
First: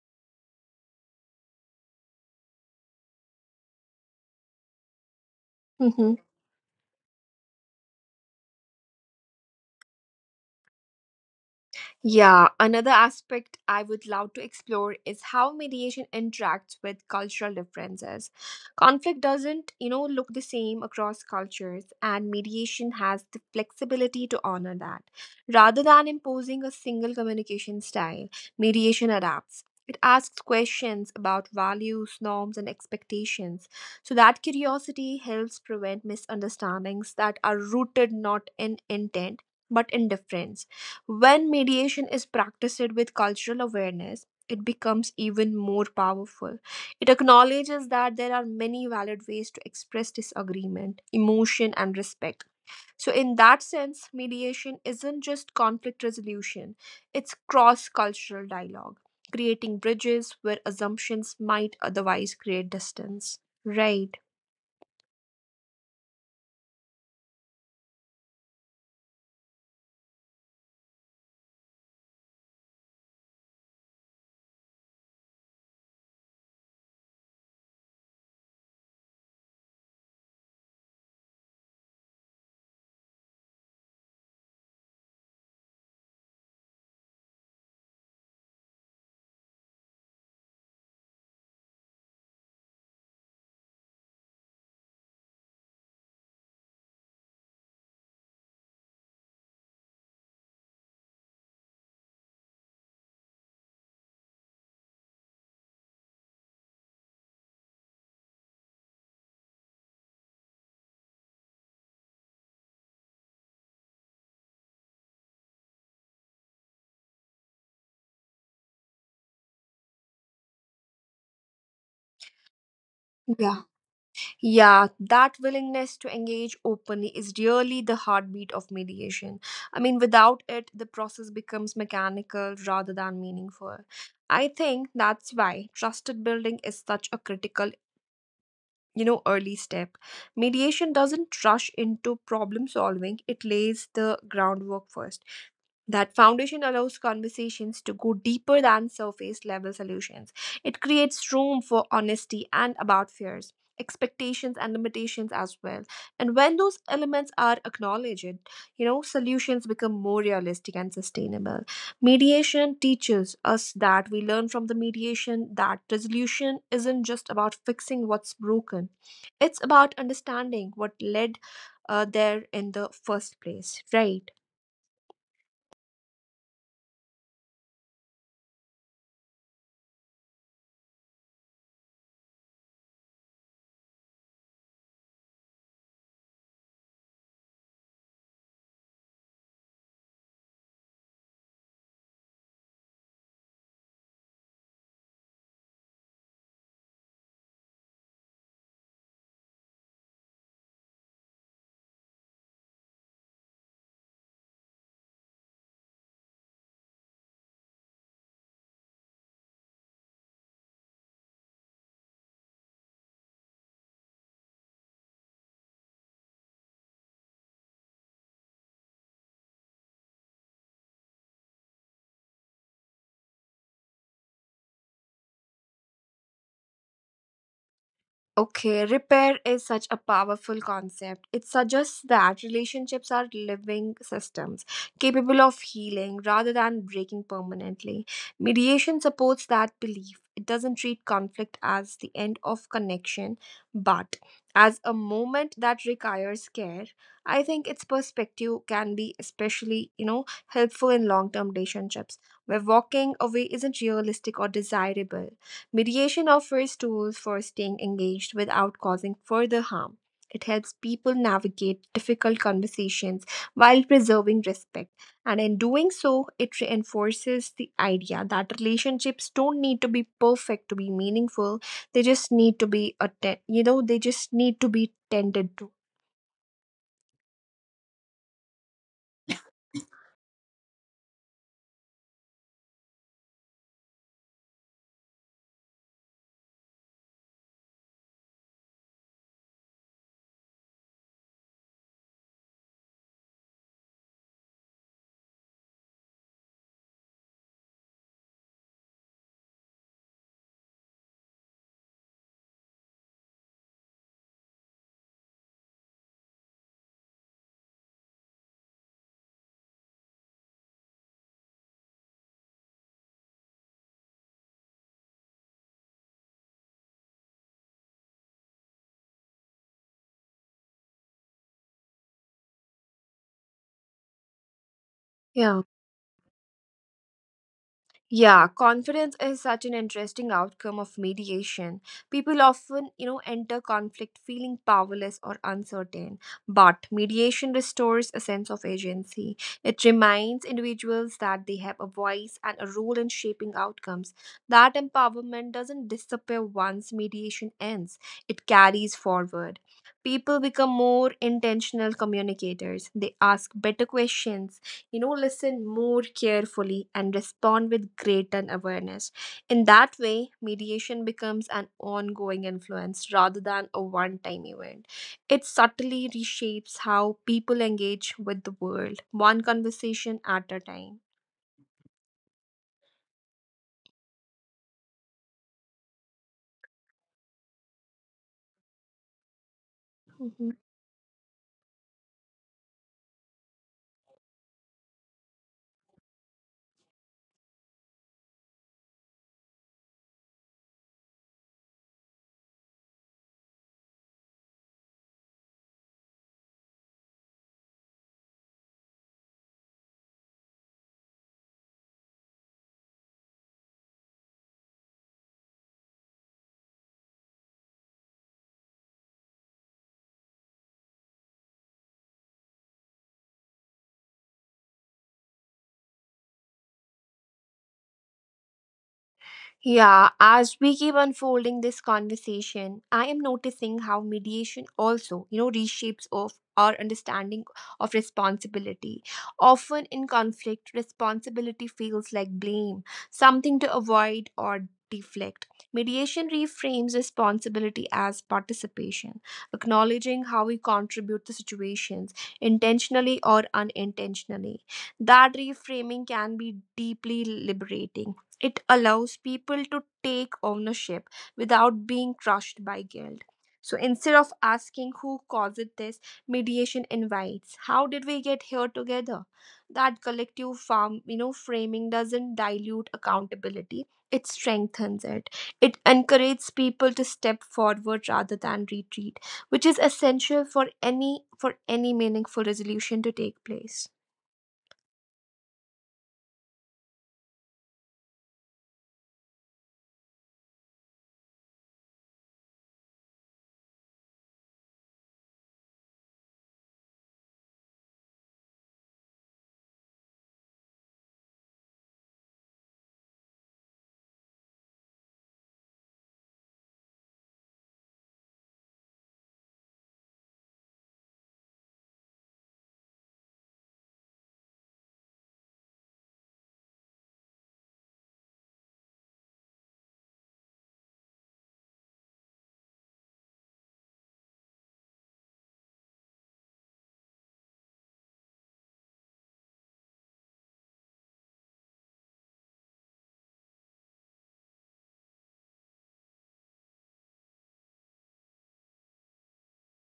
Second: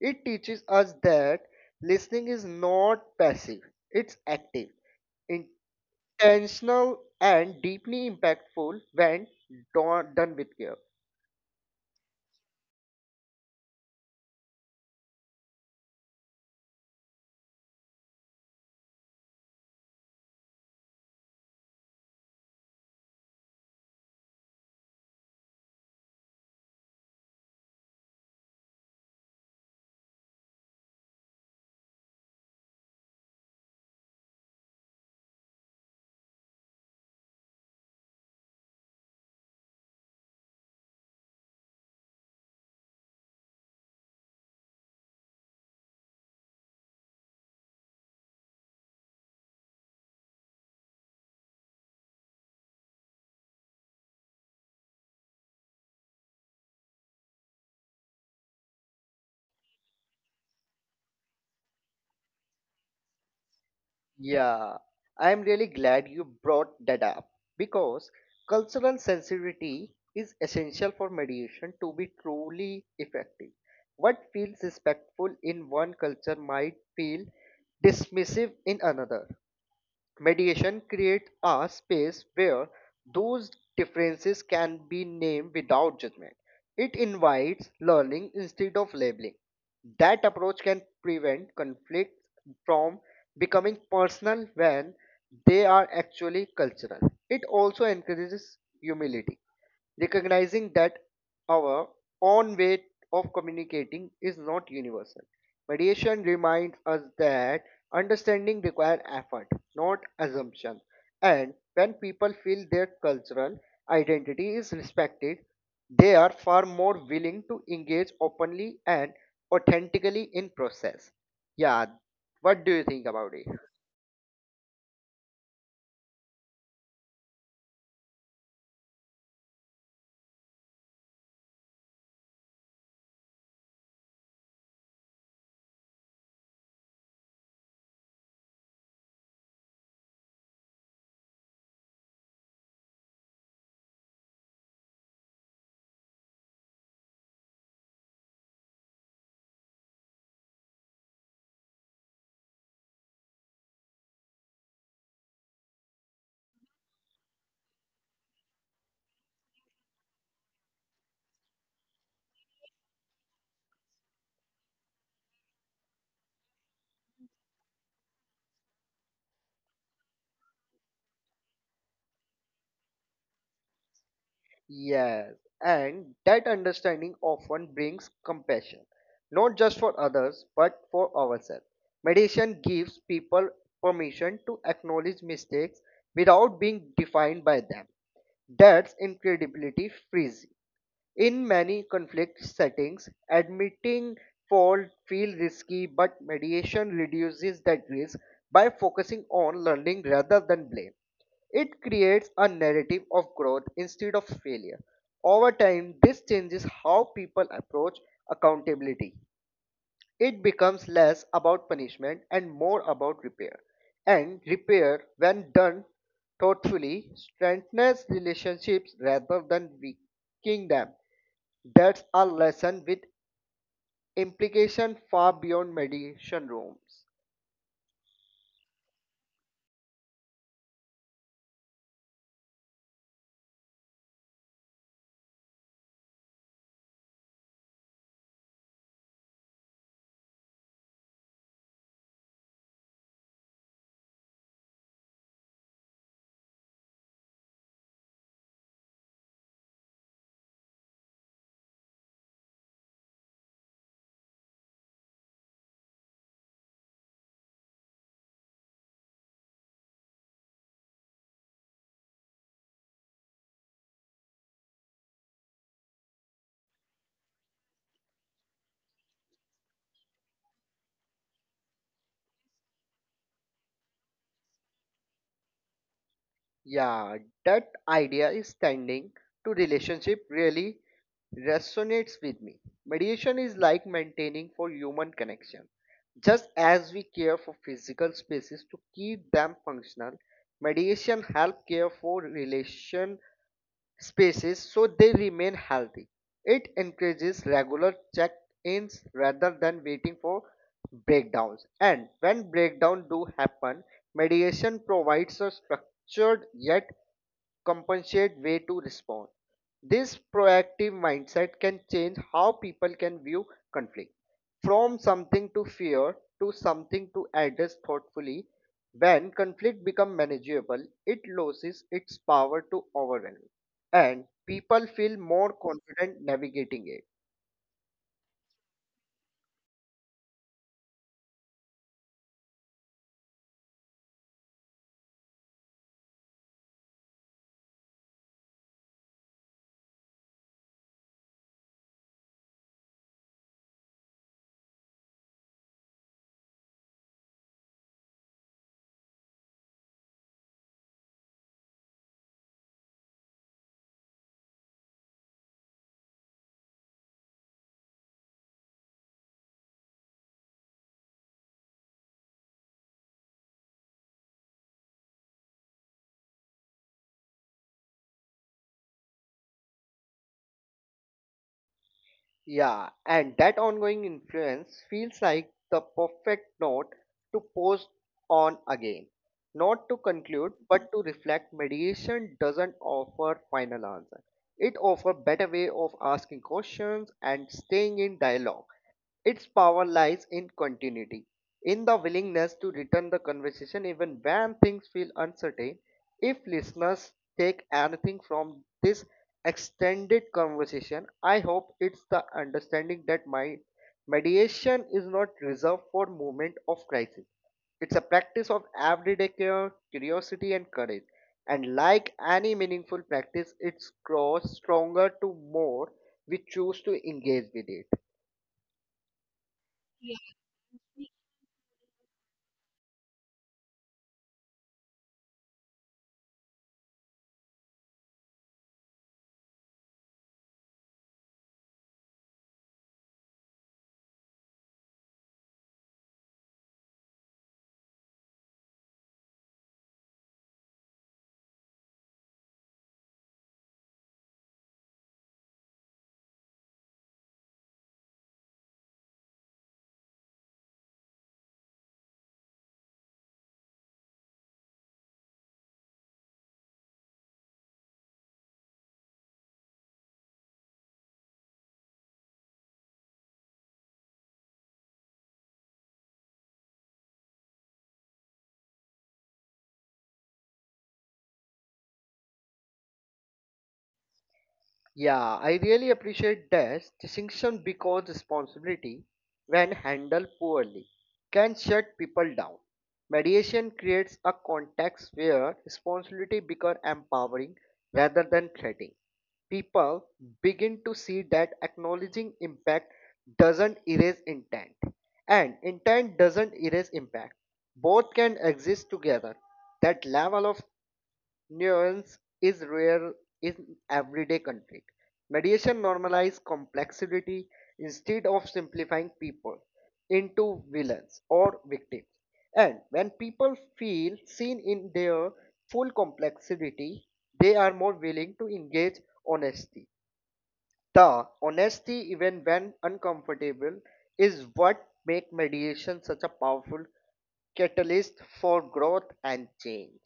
Speaker 2: It teaches us that listening is not passive, it's active,
Speaker 1: Mm-hmm.
Speaker 2: intentional, and deeply impactful when done with care.
Speaker 1: Yeah, another aspect I would love to explore is how mediation interacts with cultural differences. Conflict doesn't, you know, look the same across cultures, and mediation has the flexibility to honor that. Rather than imposing a single communication style, mediation adapts. It asks questions about values, norms, and expectations. So that curiosity helps prevent misunderstandings that are rooted not in intent but in difference. When mediation is practiced with cultural awareness, it becomes even more powerful. It acknowledges that there are many valid ways to express disagreement, emotion, and respect. So, in that sense, mediation isn't just conflict resolution, it's cross cultural dialogue, creating bridges where assumptions might otherwise create distance. Right.
Speaker 2: Yeah, I'm really glad you brought that up because cultural sensitivity is essential for mediation to be truly effective. What feels respectful in one culture might feel dismissive in another. Mediation creates a space where those differences can be named without judgment. It invites learning instead of labeling. That approach can prevent conflicts from becoming personal when they are actually cultural. It also encourages humility recognizing that our own way of communicating is not universal. Mediation reminds us that understanding requires effort, not assumption. And when people feel their cultural identity is respected, they are far more willing to engage openly and authentically in process. Yeah, what do you think about it?
Speaker 1: Yeah. Yeah, that willingness to engage openly is really the heartbeat of mediation. I mean, without it, the process becomes mechanical rather than meaningful. I think that's why trusted building is such a critical, you know, early step. Mediation doesn't rush into problem solving, it lays the groundwork first. That foundation allows conversations to go deeper than surface level solutions. It creates room for honesty and about fears, expectations and limitations as well, and when those elements are acknowledged, you know, solutions become more realistic and sustainable. Mediation teaches us that we learn from the mediation that resolution isn't just about fixing what's broken, it's about understanding what led there in the first place, right?
Speaker 2: Yes, and that understanding often brings compassion, not just for others, but for ourselves. Meditation gives people permission to acknowledge mistakes without being defined by them. That's incredibility freezing. In many conflict settings, admitting fault feels risky, but mediation reduces that risk by focusing on learning rather than blame. It creates a narrative of growth instead of failure. Over time, this changes how people approach accountability. It becomes less about punishment and more about repair. And repair, when done thoughtfully, strengthens relationships rather than weakening them. That's a lesson with implication far beyond mediation rooms.
Speaker 1: Okay, repair is such a powerful concept. It suggests that relationships are living systems capable of healing rather than breaking permanently. Mediation supports that belief. It doesn't treat conflict as the end of connection, but as a moment that requires care. I think its perspective can be especially, you know, helpful in long-term relationships where walking away isn't realistic or desirable. Mediation offers tools for staying engaged without causing further harm. It helps people navigate difficult conversations while preserving respect. And in doing so, it reinforces the idea that relationships don't need to be perfect to be meaningful. They just need to be they just need to be tended to.
Speaker 2: Yeah, that idea is standing to relationship really resonates with me. Mediation is like maintaining for human connection. Just as we care for physical spaces to keep them functional, mediation helps care for relation spaces so they remain healthy. It encourages regular check ins rather than waiting for breakdowns. And when breakdowns do happen, mediation provides a structured yet compensate way to respond. This proactive mindset can change how people can view conflict from something to fear to something to address thoughtfully. When conflict becomes manageable, it loses its power to overwhelm, and people feel more
Speaker 1: Yeah.
Speaker 2: confident navigating it.
Speaker 1: Yeah, confidence is such an interesting outcome of mediation. People often, you know, enter conflict feeling powerless or uncertain, but mediation restores a sense of agency. It reminds individuals that they have a voice and a role in shaping outcomes. That empowerment doesn't disappear once mediation ends, it carries forward. People become more intentional communicators. They ask better questions, you know, listen more carefully and respond with greater awareness. In that way, mediation becomes an ongoing influence rather than a one time event. It subtly reshapes how people engage with the world one conversation at a time.
Speaker 2: Yeah, and that ongoing influence feels like the perfect note to pause on again. Not to conclude,
Speaker 1: Mhm.
Speaker 2: but to reflect, mediation doesn't offer final answer. It offers better way of asking questions and staying in dialogue. Its power lies in continuity, in the willingness to return the conversation even when things feel uncertain. If listeners take anything from this extended conversation, I hope it's the understanding that my mediation is not reserved for moment of crisis. It's a practice of everyday care, curiosity, and courage. And like any meaningful practice, it grows stronger to more we choose to engage with it.
Speaker 1: Yeah, as we keep unfolding this conversation, I am noticing how mediation also, you know, reshapes of our understanding of responsibility. Often in conflict, responsibility feels like blame, something to avoid or deflect. Mediation reframes responsibility as participation, acknowledging how we contribute to situations, intentionally or unintentionally. That reframing can be deeply liberating. It allows people to take ownership without being crushed by guilt. So instead of asking who caused this, mediation invites how did we get here together? That collective farm, you know, framing doesn't dilute accountability. It strengthens it. It encourages people to step forward rather than retreat, which is essential for any meaningful resolution to take place.
Speaker 2: Yeah, I really appreciate this distinction because responsibility, when handled poorly, can shut people down. Mediation creates a context where responsibility becomes empowering rather than threatening. People begin to see that acknowledging impact doesn't erase intent, and intent doesn't erase impact. Both can exist together. That level of nuance is rare in everyday conflict. Mediation normalizes complexity instead of simplifying people into villains or victims. And when people feel seen in their full complexity, they are more willing to engage honesty. The honesty, even when uncomfortable, is what makes mediation such a powerful catalyst for growth and change.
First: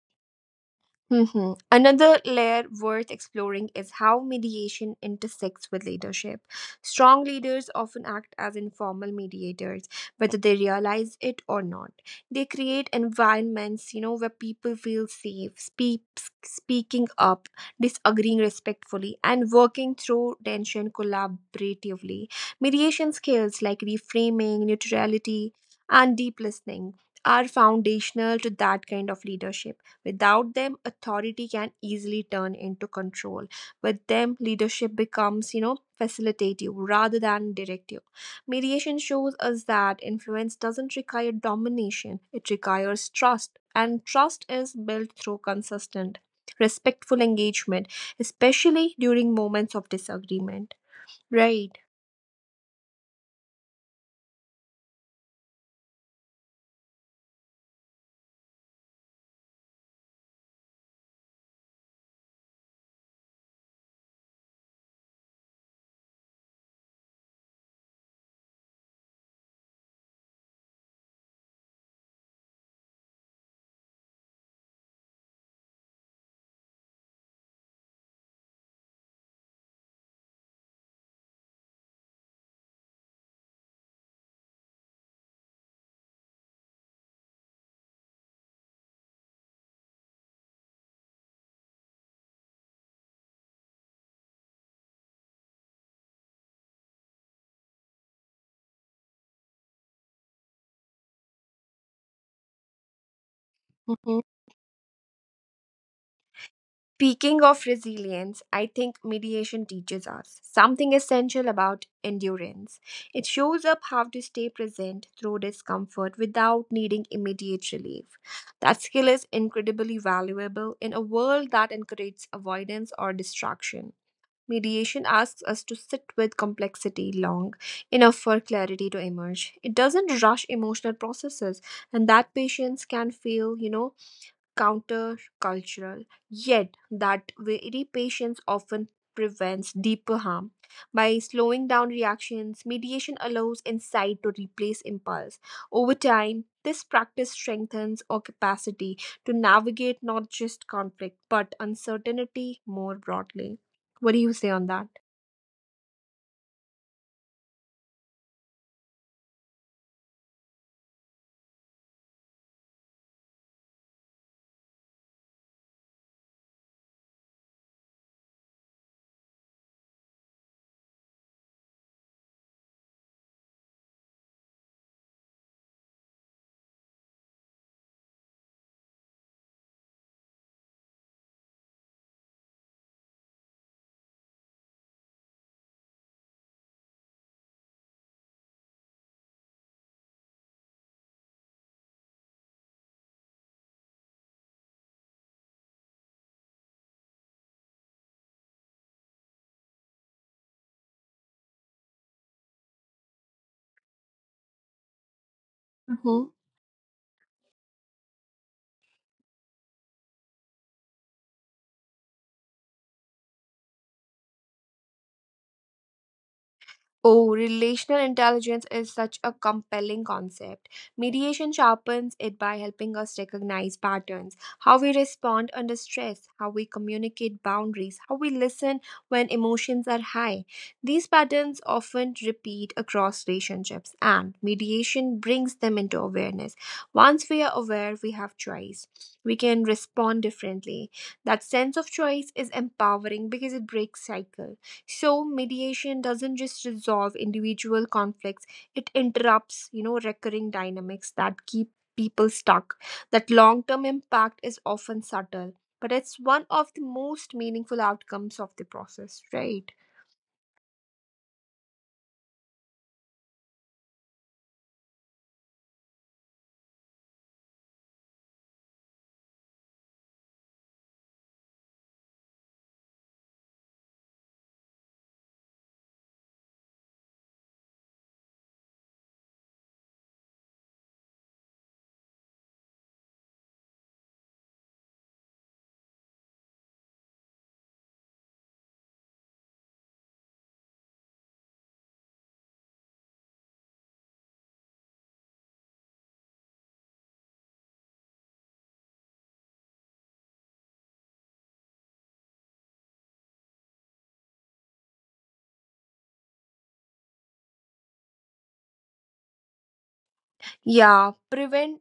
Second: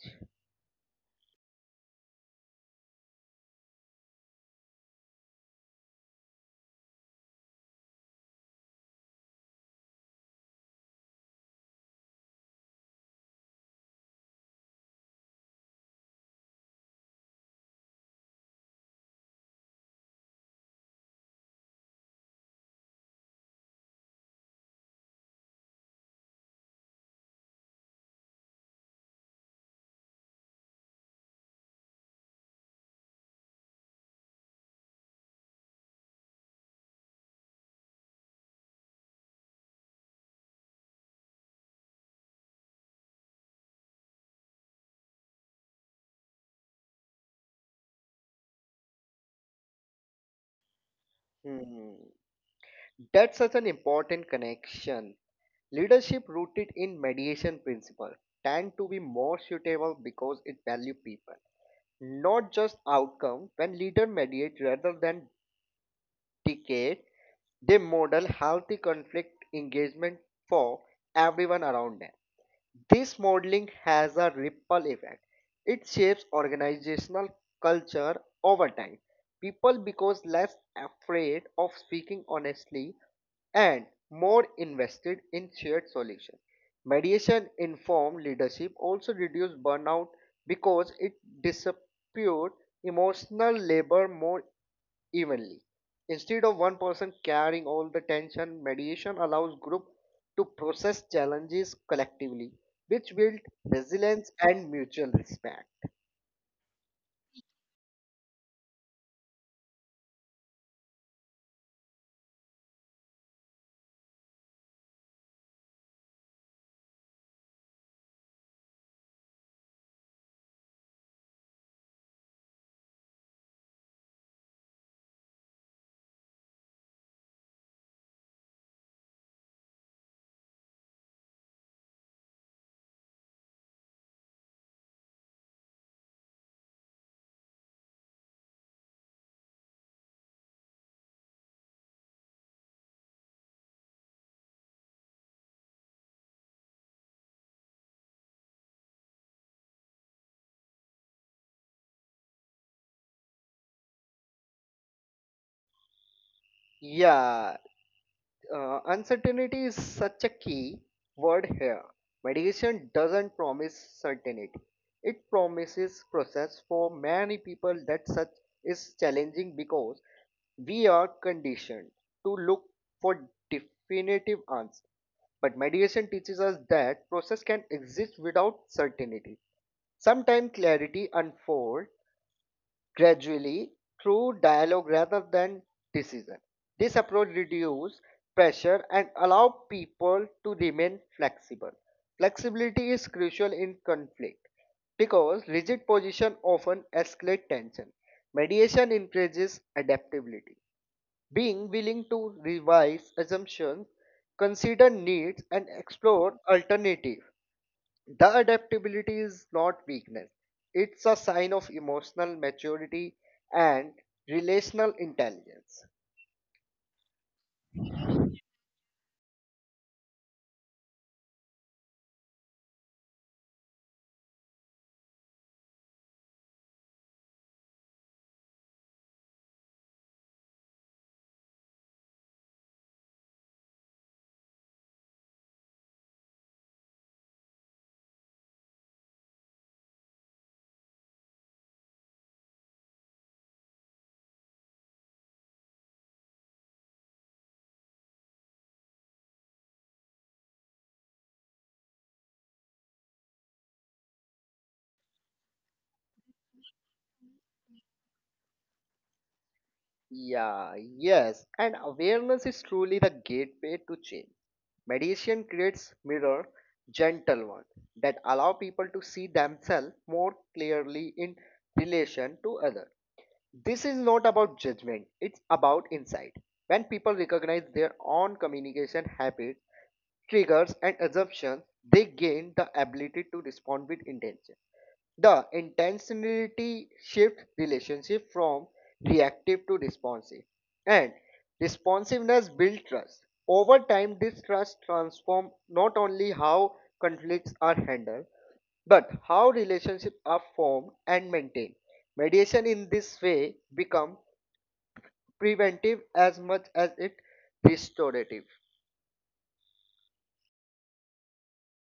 Speaker 1: Mhm. Another layer worth exploring is how mediation intersects with leadership. Strong leaders often act as informal mediators, whether they realize it or not. They create environments, you know, where people feel safe, speaking up, disagreeing respectfully, and working through tension collaboratively. Mediation skills like reframing, neutrality, and deep listening are foundational to that kind of leadership. Without them, authority can easily turn into control. With them, leadership becomes, you know, facilitative rather than directive. Mediation shows us that influence doesn't require domination, it requires trust, and trust is built through consistent, respectful engagement, especially during moments of disagreement. Right.
Speaker 2: Hmm. That's such an important connection. Leadership rooted in mediation principle tend to be more suitable because it value people, not just outcome. When leader mediate rather than dictate, they model healthy conflict engagement for everyone around them. This modeling has a ripple effect. It shapes organizational culture over time. People become less afraid of speaking honestly and more invested in shared solutions. Mediation informed leadership also reduces burnout because it disputes emotional labor more evenly. Instead of one person carrying all the tension, mediation allows group to process challenges collectively, which build
Speaker 1: Mm-hmm.
Speaker 2: resilience and mutual respect.
Speaker 1: Speaking of resilience, I think mediation teaches us something essential about endurance. It shows up how to stay present through discomfort without needing immediate relief. That skill is incredibly valuable in a world that encourages avoidance or distraction. Mediation asks us to sit with complexity long enough for clarity to emerge. It doesn't rush emotional processes, and that patience can feel, you know, countercultural, yet that very patience often prevents deeper harm. By slowing down reactions, mediation allows insight to replace impulse. Over time, this practice strengthens our capacity to navigate not just conflict but uncertainty more broadly. What do you say on that?
Speaker 2: Yeah, uncertainty is such a key word here. Mediation doesn't promise certainty. It promises process for many people that such is challenging because we are conditioned to look for definitive answers. But mediation teaches us that process can exist without certainty. Sometimes clarity unfolds gradually through dialogue rather than decision. This approach reduces pressure and allows people to remain flexible. Flexibility is crucial in conflict because rigid position often escalate tension. Mediation encourages adaptability being willing to revise assumptions, consider needs, and explore alternatives. The adaptability is not weakness, it's a sign of emotional maturity and relational intelligence.
Speaker 1: Oh, relational intelligence is such a compelling concept. Mediation sharpens it by helping us recognize patterns, how we respond under stress, how we communicate boundaries, how we listen when emotions are high. These patterns often repeat across relationships, and mediation brings them into awareness. Once we are aware, we have choice. We can respond differently. That sense of choice is empowering because it breaks cycles. So mediation doesn't just resolve individual conflicts, it interrupts, you know, recurring dynamics that keep people stuck. That long term impact is often subtle, but it's one of the most meaningful outcomes of the process, right?
Speaker 2: Yeah, yes, and awareness is truly the gateway to change. Meditation creates mirror, gentle ones that allow people to see themselves more clearly in relation to others. This is not about judgment, it's about insight. When people recognize their own communication habits, triggers, and assumptions, they gain the ability to respond with intention. The intentionality shift relationship from reactive to responsive, and responsiveness builds trust. Over time, this trust transforms not only how conflicts are handled but how relationships are formed and maintained. Mediation in this way becomes preventive as much as it restorative.
Speaker 1: Yeah, preventative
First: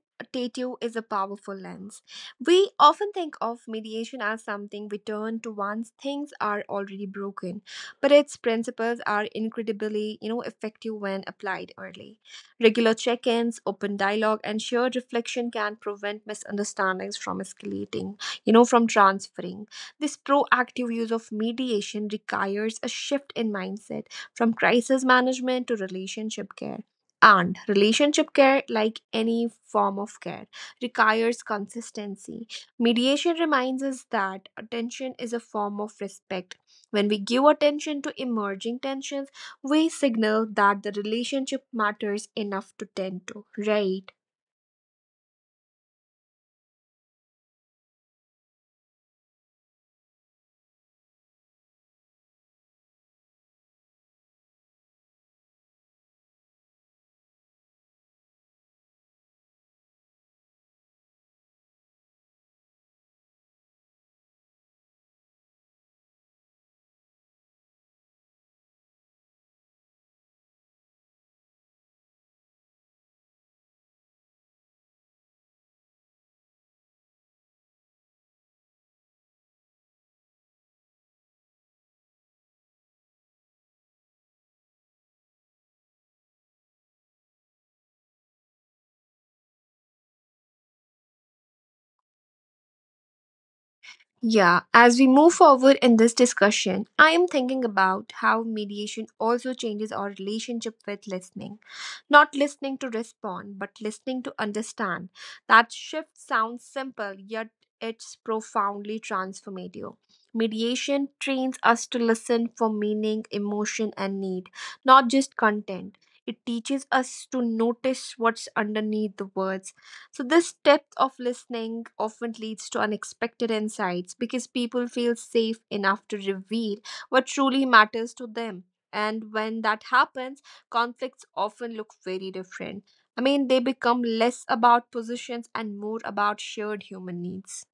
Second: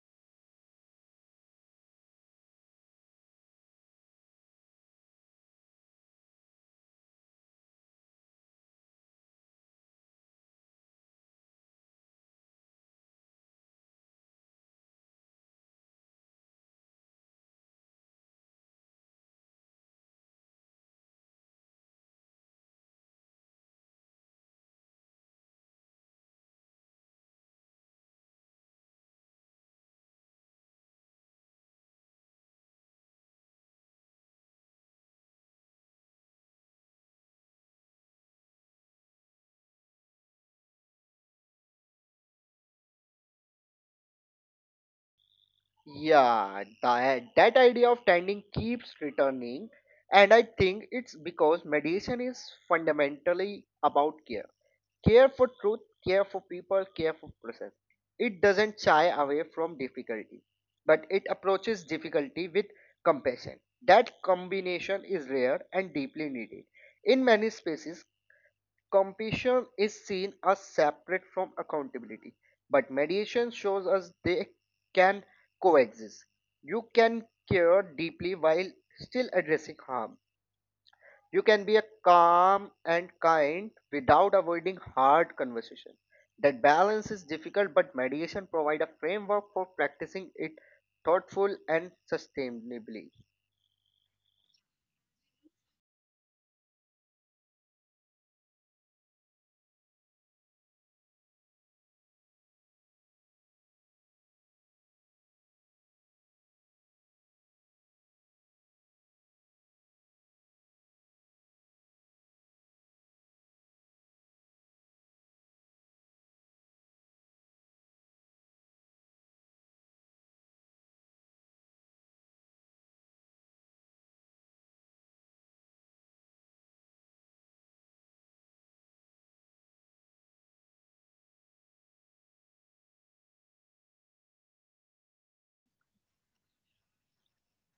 Speaker 1: is a powerful lens. We often think of mediation as something we turn to once things are already broken, but its principles are incredibly, you know, effective when applied early. Regular check-ins, open dialogue, and shared reflection can prevent misunderstandings from escalating, you know, from transferring. This proactive use of mediation requires a shift in mindset from crisis management to relationship care, and relationship care, like any form of care, requires consistency. Mediation reminds us that attention is a form of respect. When we give attention to emerging tensions, we signal that the relationship matters enough to tend to, right?
Speaker 2: Yeah, that idea of tending keeps returning, and I think it's because meditation is fundamentally about care. Care for truth, care for people, care for process. It doesn't shy away from difficulty, but it approaches difficulty with compassion. That combination is rare and deeply needed. In many spaces, compassion is seen as separate from accountability, but mediation shows us they can coexist. You can care deeply while still addressing harm. You can be a calm and kind without avoiding hard conversation. That balance is difficult, but mediation provides a framework for practicing it thoughtful and sustainably.
Speaker 1: Yeah, as we move forward in this discussion, I am thinking about how mediation also changes our relationship with listening. Not listening to respond, but listening to understand. That shift sounds simple, yet it's profoundly transformative. Mediation trains us to listen for meaning, emotion, and need, not just content. It teaches us to notice what's underneath the words, so this depth of listening often leads to unexpected insights because people feel safe enough to reveal what truly matters to them. And when that happens, conflicts often look very different. I mean, they become less about positions and more about shared human needs.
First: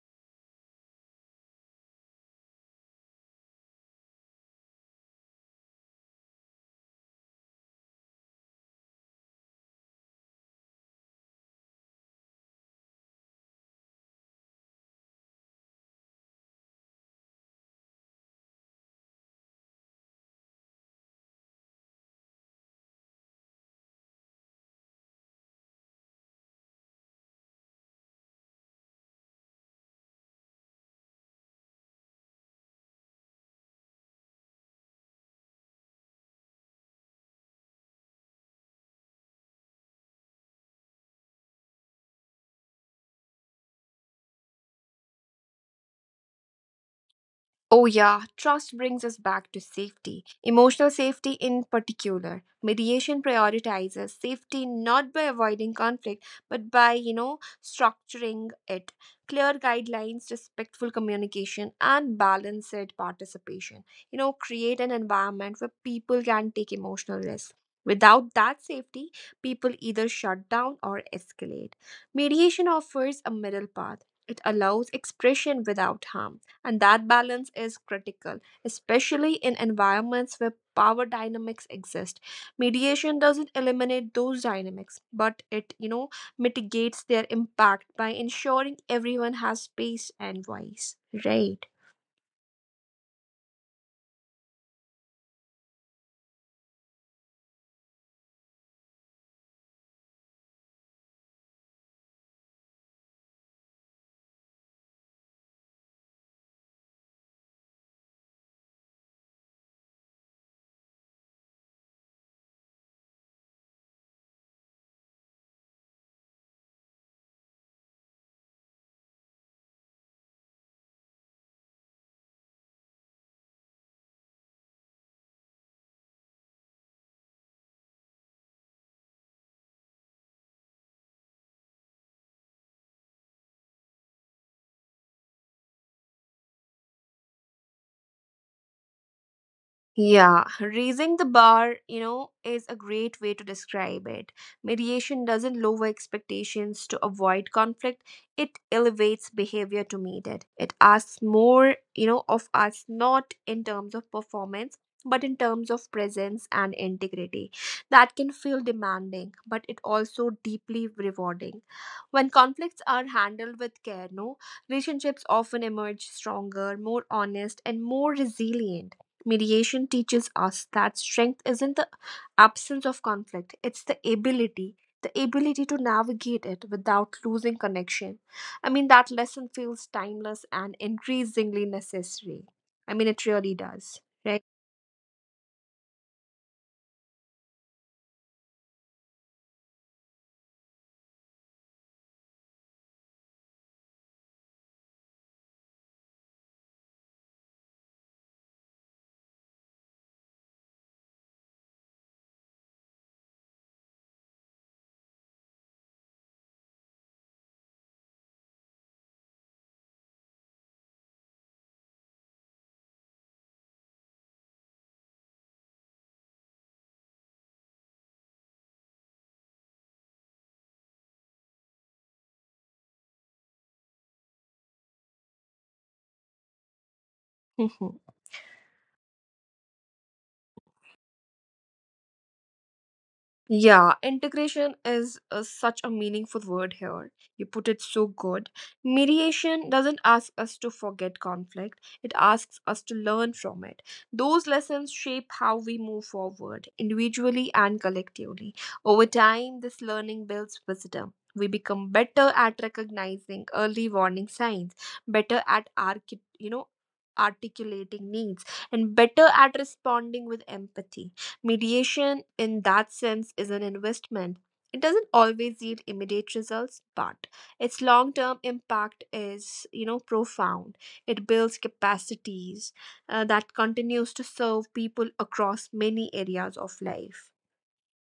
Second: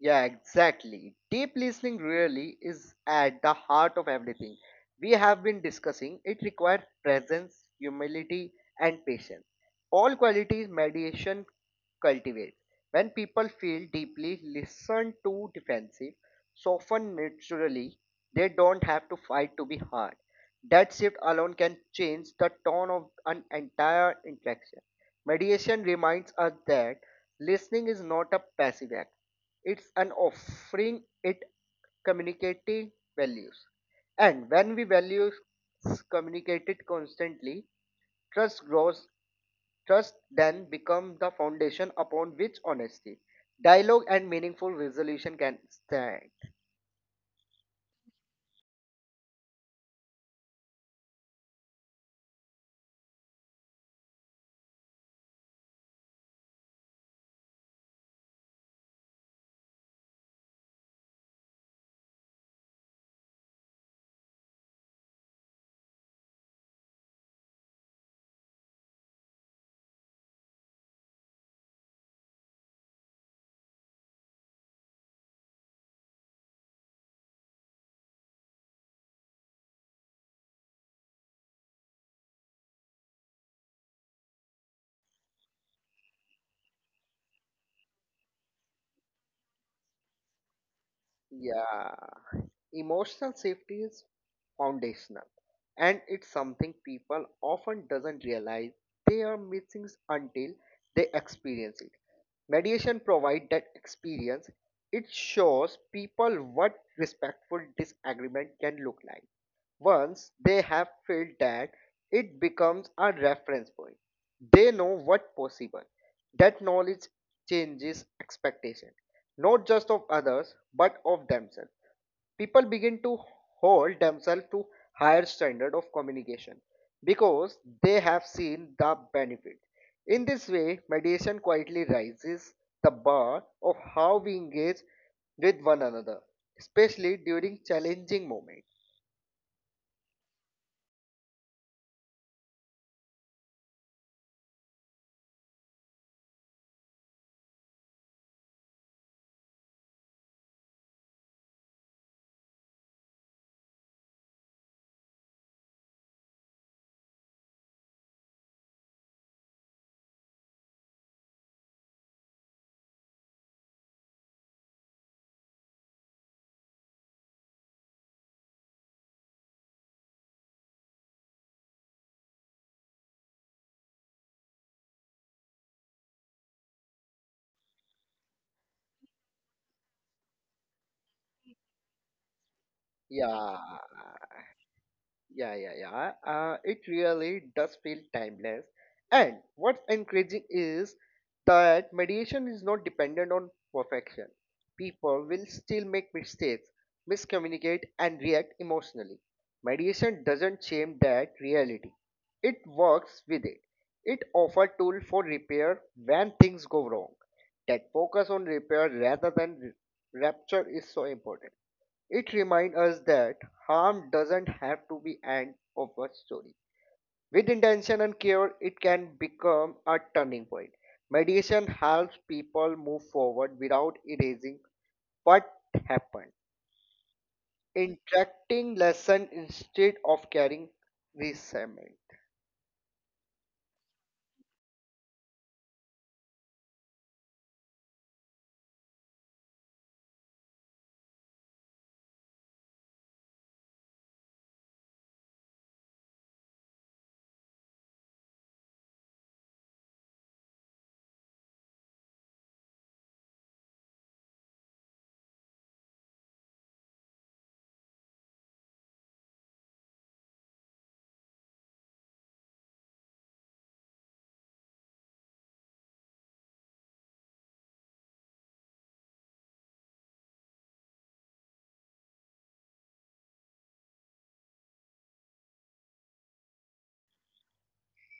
Speaker 2: Yeah, exactly. Deep listening really is at the heart of everything we have been discussing. It requires presence, humility, and patience. All qualities mediation cultivates. When people feel deeply listened to defensive, soften naturally, they don't have to fight to be heard. That shift alone can change the tone of an entire interaction. Mediation reminds us that listening is not a passive act, it's an offering, it communicating values. And when we value communicate it constantly, trust grows, trust then becomes the foundation upon which honesty, dialogue, and meaningful resolution can stand.
Speaker 1: Oh, yeah, trust brings us back to safety, emotional safety in particular. Mediation prioritizes safety not by avoiding conflict, but by, structuring it. Clear guidelines, respectful communication, and balanced participation. Create an environment where people can take emotional risks. Without that safety, people either shut down or escalate. Mediation offers a middle path. It allows expression without harm, and that balance is critical, especially in environments where power dynamics exist. Mediation doesn't eliminate those dynamics, but it, mitigates their impact by ensuring everyone has space and voice. Right.
Speaker 2: Yeah. Emotional safety is foundational and it's something people often doesn't realize they are missing until they experience it. Mediation provides that experience. It shows people what respectful disagreement can look like. Once they have felt that, it becomes a reference point. They know what possible. That knowledge changes expectation, not just of others, but of themselves people begin to hold themselves to higher standard of communication because they have seen the benefit in this way mediation quietly raises the bar of how we engage with one another especially during challenging moments.
Speaker 1: Yeah, raising the bar, is a great way to describe it. Mediation doesn't lower expectations to avoid conflict, it elevates behavior to meet it. It asks more, of us, not in terms of performance, but in terms of presence and integrity. That can feel demanding, but it also deeply rewarding. When conflicts are handled with care, no, relationships often emerge stronger, more honest, and more resilient. Mediation teaches us that strength isn't the absence of conflict, it's the ability to navigate it without losing connection. I mean, that lesson feels timeless and increasingly necessary. I mean, it
Speaker 2: Yeah.
Speaker 1: really does, right?
Speaker 2: Yeah. It really does feel timeless. And what's encouraging is that mediation is not dependent on perfection. People will still make mistakes, miscommunicate, and react emotionally. Mediation doesn't shame that reality. It works with it. It offers tool for repair when things go wrong. That focus on repair rather than rupture is so important. It reminds us that harm doesn't have to be end of a story. With intention and care, it can become a turning point. Mediation helps people move forward without erasing what happened.
Speaker 1: [laughs]
Speaker 2: Interacting lesson instead of carrying resentment.
Speaker 1: Yeah, integration is such a meaningful word here. You put it so good. Mediation doesn't ask us to forget conflict, it asks us to learn from it. Those lessons shape how we move forward, individually and collectively. Over time, this learning builds wisdom. We become better at recognizing early warning signs, better at articulating needs, and better at responding with empathy. Mediation, in that sense, is an investment. It doesn't always yield immediate results, but its long term impact is, profound. It builds capacities that continues to serve people across many areas of life.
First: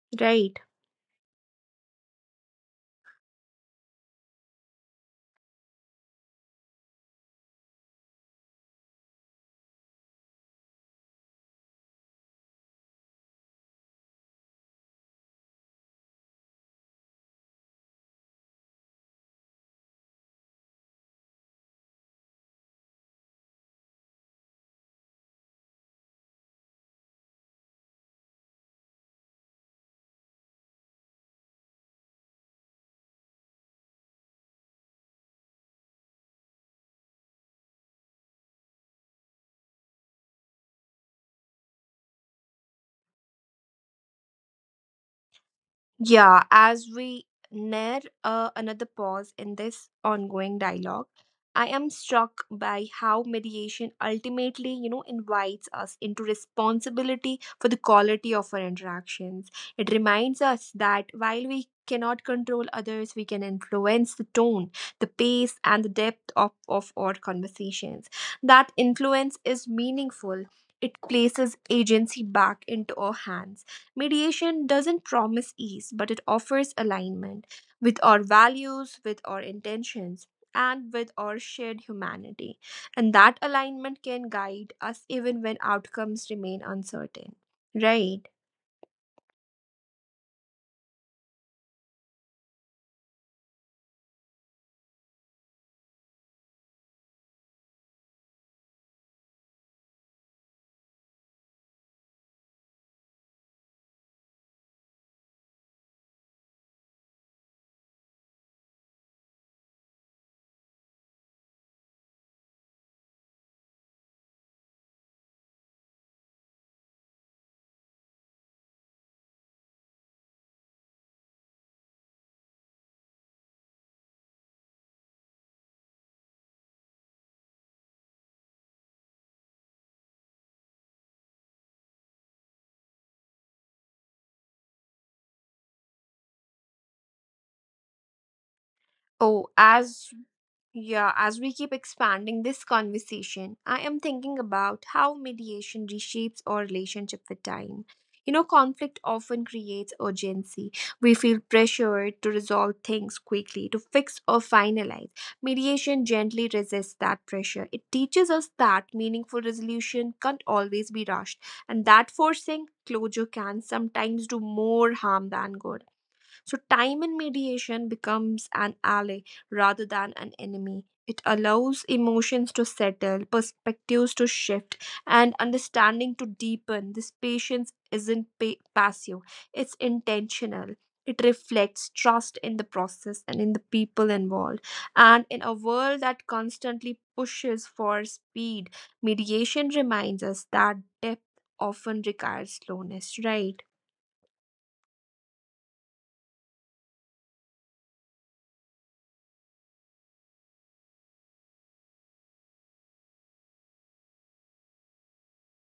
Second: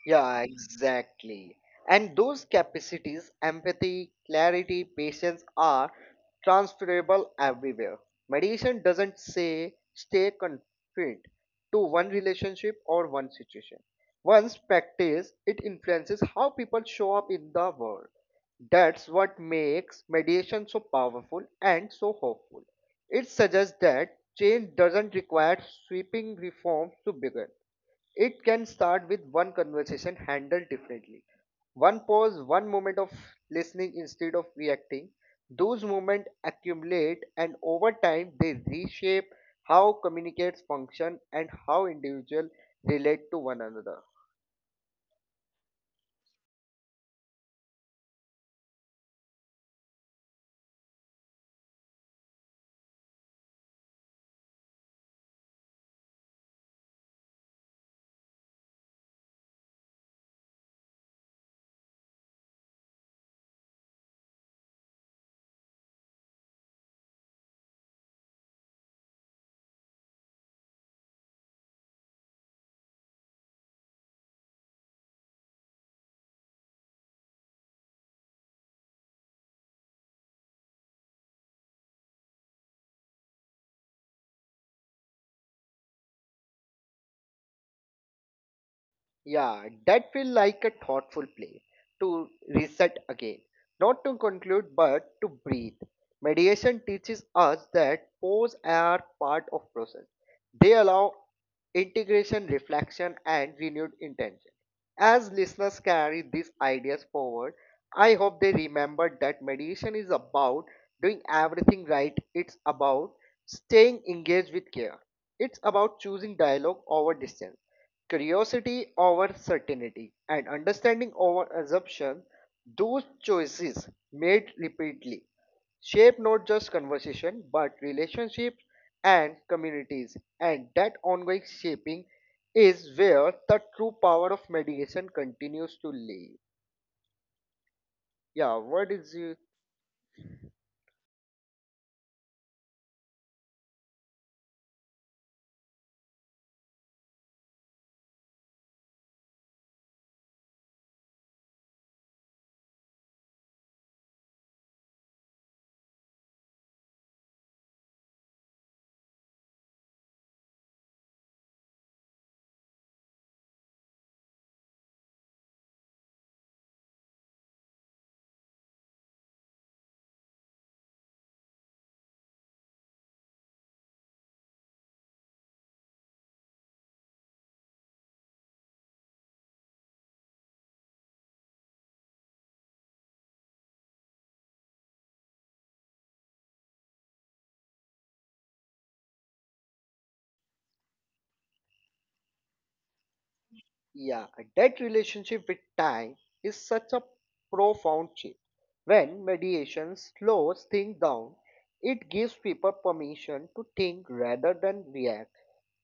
Speaker 2: Yeah,
Speaker 1: Right.
Speaker 2: exactly. And those capacities, empathy, clarity, patience are transferable everywhere. Meditation doesn't say stay confined to one relationship or one situation. Once practiced, it influences how people show up in the world. That's what makes meditation so powerful and so hopeful. It suggests that change doesn't require sweeping reforms to begin. It can start with one conversation handled differently. One pause, one moment of listening instead of reacting. Those moments accumulate and over time they reshape how communicates function and how individuals relate to one another.
Speaker 1: Yeah, as we near another pause in this ongoing dialogue, I am struck by how mediation ultimately, invites us into responsibility for the quality of our interactions. It reminds us that while we cannot control others, we can influence the tone, the pace, and the depth of our conversations. That influence is meaningful. It places agency back into our hands. Mediation doesn't promise ease, but it offers alignment with our values, with our intentions, and with our shared humanity. And that alignment can guide us even when outcomes remain uncertain. Right?
Speaker 2: Yeah, that feel like a thoughtful play to reset again, not to conclude but to breathe. Mediation teaches us that pause are part of process. They allow integration, reflection, and renewed intention. As listeners carry these ideas forward, I hope they remember that mediation is about doing everything right. It's about staying engaged with care. It's about choosing dialogue over distance, curiosity over certainty, and understanding over assumption. Those choices made repeatedly shape not just conversation but relationships and communities, and that ongoing shaping is where the true power of mediation continues to live. yeah what is you
Speaker 1: Oh, as Yeah, as we keep expanding this conversation, I am thinking about how mediation reshapes our relationship with time. You know, conflict often creates urgency. We feel pressured to resolve things quickly, to fix or finalize. Mediation gently resists that pressure. It teaches us that meaningful resolution can't always be rushed, and that forcing closure can sometimes do more harm than good. So, time in mediation becomes an ally rather than an enemy. It allows emotions to settle, perspectives to shift, and understanding to deepen. This patience isn't passive, it's intentional. It reflects trust in the process and in the people involved. And in a world that constantly pushes for speed, mediation reminds us that depth often requires slowness, right?
Speaker 2: Yeah, that relationship with time is such a profound shift. When mediation slows things down, it gives people permission to think rather than react.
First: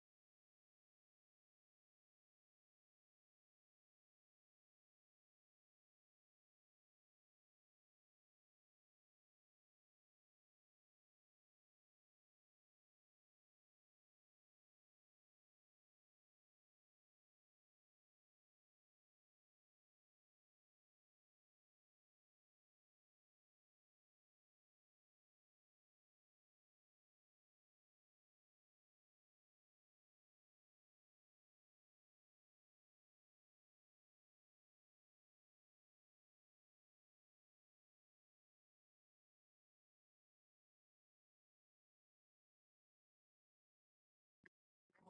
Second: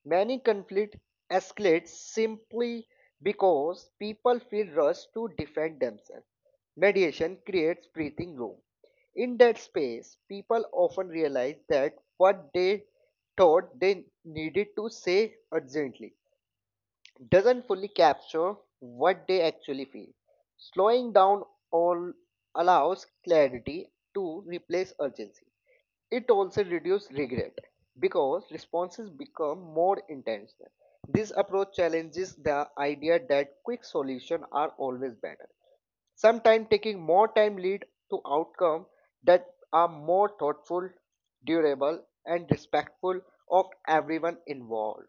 Speaker 2: Many conflict escalates simply because people feel rushed to defend themselves. Mediation creates breathing room. In that space, people often realize that what they thought they needed to say urgently doesn't fully capture what they actually feel. Slowing down all allows clarity to replace urgency. It also reduces regret because responses become more intentional. This approach challenges the idea that quick solutions are always better. Sometimes taking more time leads to outcomes that are more thoughtful, durable, and respectful of everyone involved.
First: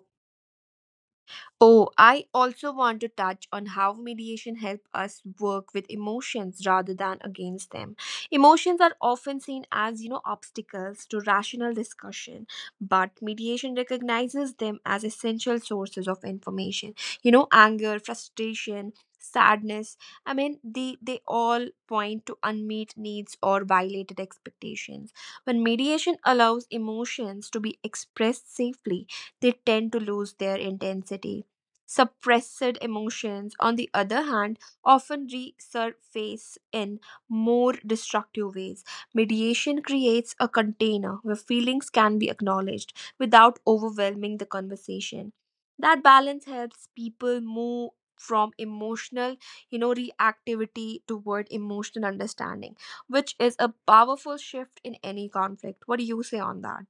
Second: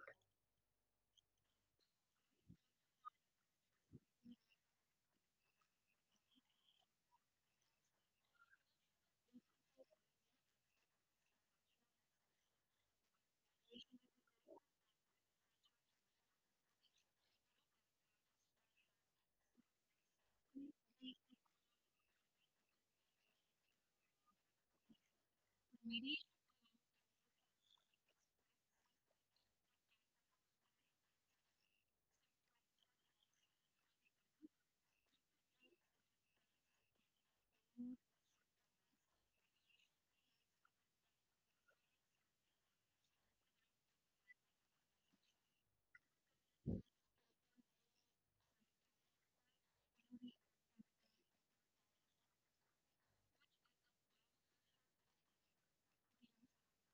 Speaker 1: Oh, I also want to touch on how mediation helps us work with emotions rather than against them. Emotions are often seen as, obstacles to rational discussion, but mediation recognizes them as essential sources of information. You know, anger, frustration, sadness. I mean, they all point to unmet needs or violated expectations. When mediation allows emotions to be expressed safely, they tend to lose their intensity. Suppressed emotions, on the other hand, often resurface in more destructive ways. Mediation creates a container where feelings can be acknowledged without overwhelming the conversation. That balance helps people move from emotional, reactivity toward emotional understanding, which is a powerful shift in any conflict. What do you say on that?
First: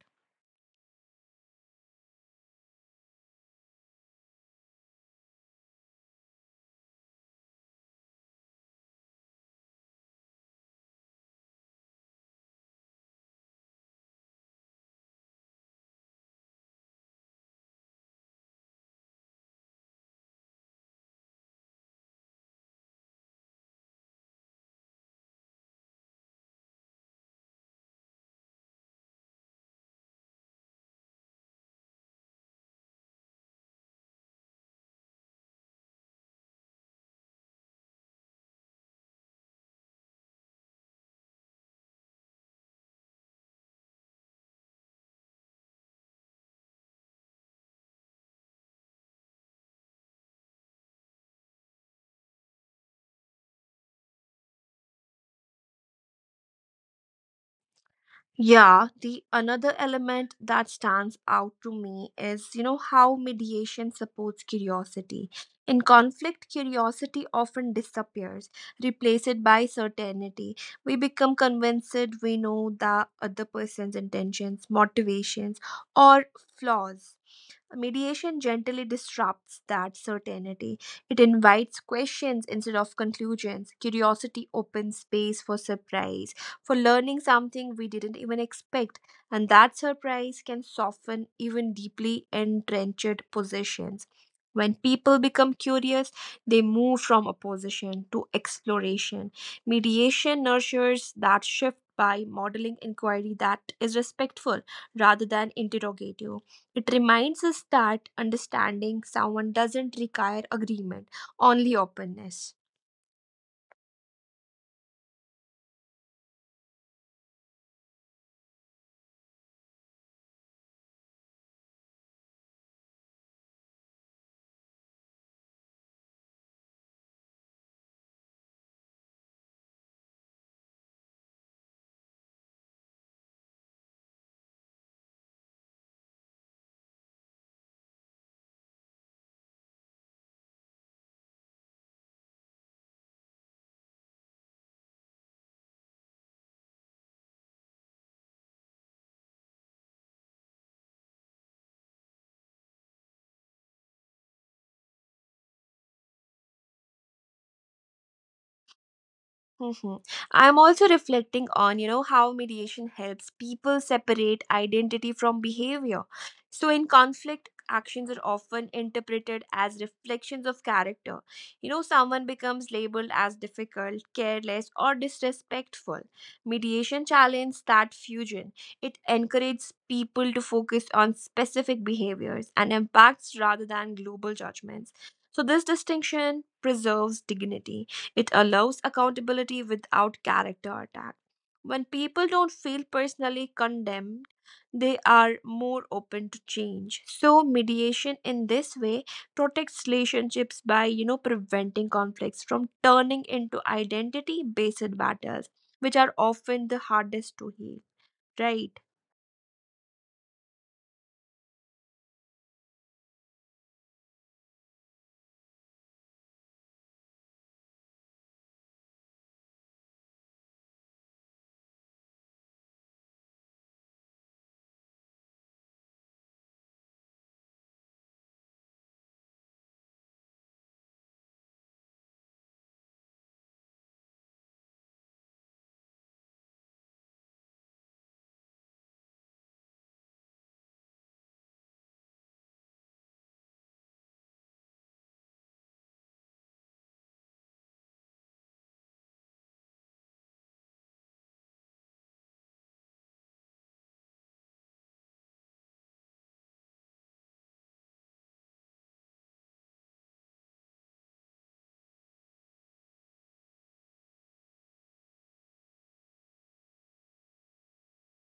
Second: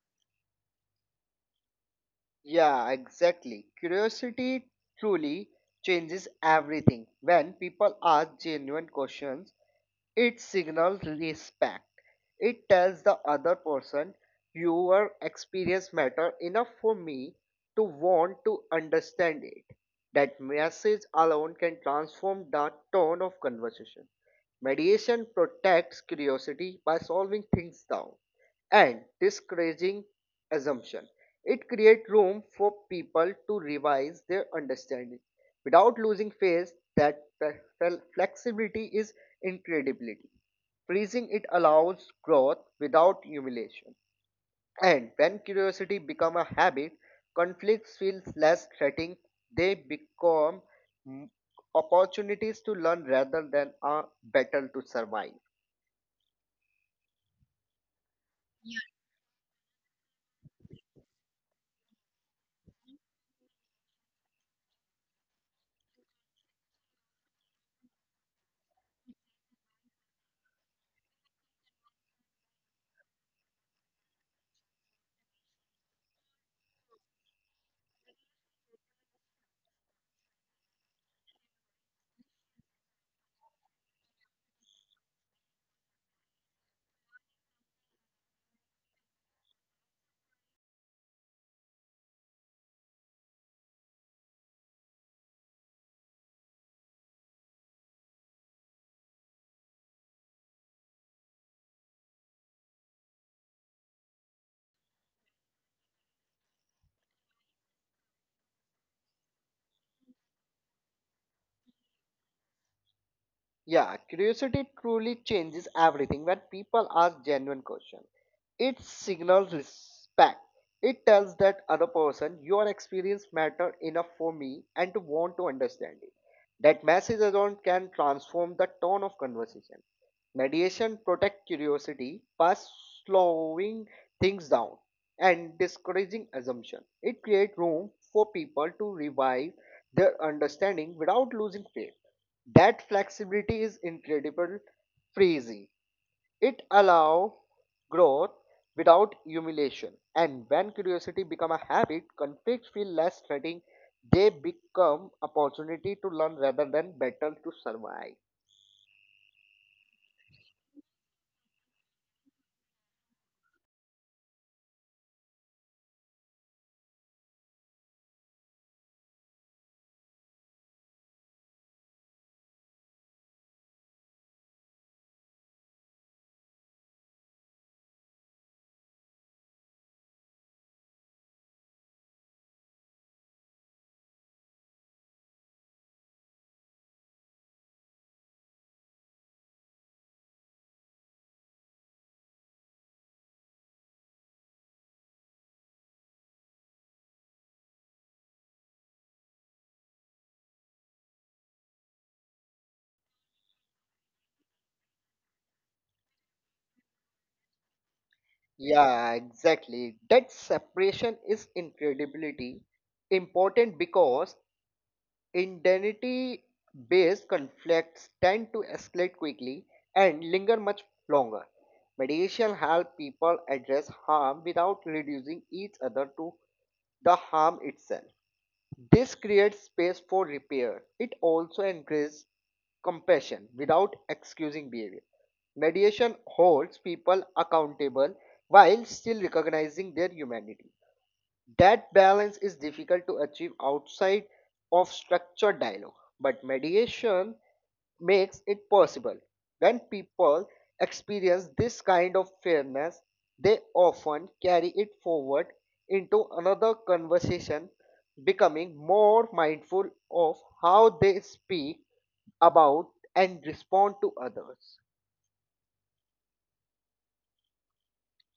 Speaker 2: Yeah, exactly. Curiosity truly changes everything. When people ask genuine questions, it signals respect. It tells the other person your experience matter enough for me to want to understand it. That message alone can transform the tone of conversation. Mediation protects curiosity by solving things down and discouraging assumption. It creates room for people to revise their understanding without losing faith that flexibility is incredibility. Freezing it allows growth without humiliation. And when curiosity becomes a habit, conflicts feel less threatening. They become mm, opportunities to learn rather than a battle to survive.
Speaker 1: Yeah, the another element that stands out to me is, how mediation supports curiosity. In conflict, curiosity often disappears, replaced by certainty. We become convinced we know the other person's intentions, motivations, or flaws. Mediation gently disrupts that certainty. It invites questions instead of conclusions. Curiosity opens space for surprise, for learning something we didn't even expect, and that surprise can soften even deeply entrenched positions. When people become curious, they move from opposition to exploration. Mediation nurtures that shift by modeling inquiry that is respectful rather than interrogative. It reminds us that understanding someone doesn't require agreement, only openness.
Speaker 2: Yeah, curiosity truly changes everything. When people ask genuine questions, it signals respect. It tells that other person your experience matter enough for me and to want to understand it. That message alone can transform the tone of conversation. Mediation protect curiosity by slowing things down and discouraging assumption. It creates room for people to revive their understanding without losing faith. That flexibility is incredible, crazy. It allows growth without humiliation. And when curiosity become a habit, conflicts feel less threatening. They become opportunity to learn rather than battle to survive.
Speaker 1: Mhm. I'm also reflecting on, how mediation helps people separate identity from behavior. So in conflict, actions are often interpreted as reflections of character. You know, someone becomes labeled as difficult, careless, or disrespectful. Mediation challenges that fusion. It encourages people to focus on specific behaviors and impacts rather than global judgments. So this distinction preserves dignity. It allows accountability without character attack. When people don't feel personally condemned, they are more open to change. So mediation in this way protects relationships by, preventing conflicts from turning into identity based battles, which are often the hardest to heal, right?
Speaker 2: Yeah, exactly. That separation is incredibly important because identity based conflicts tend to escalate quickly and linger much longer. Mediation helps people address harm without reducing each other to the harm itself. This creates space for repair. It also encourages compassion without excusing behavior. Mediation holds people accountable while still recognizing their humanity. That balance is difficult to achieve outside of structured dialogue, but mediation makes it possible. When people experience this kind of fairness, they often carry it forward into another conversation, becoming more mindful of how they speak about and respond to others.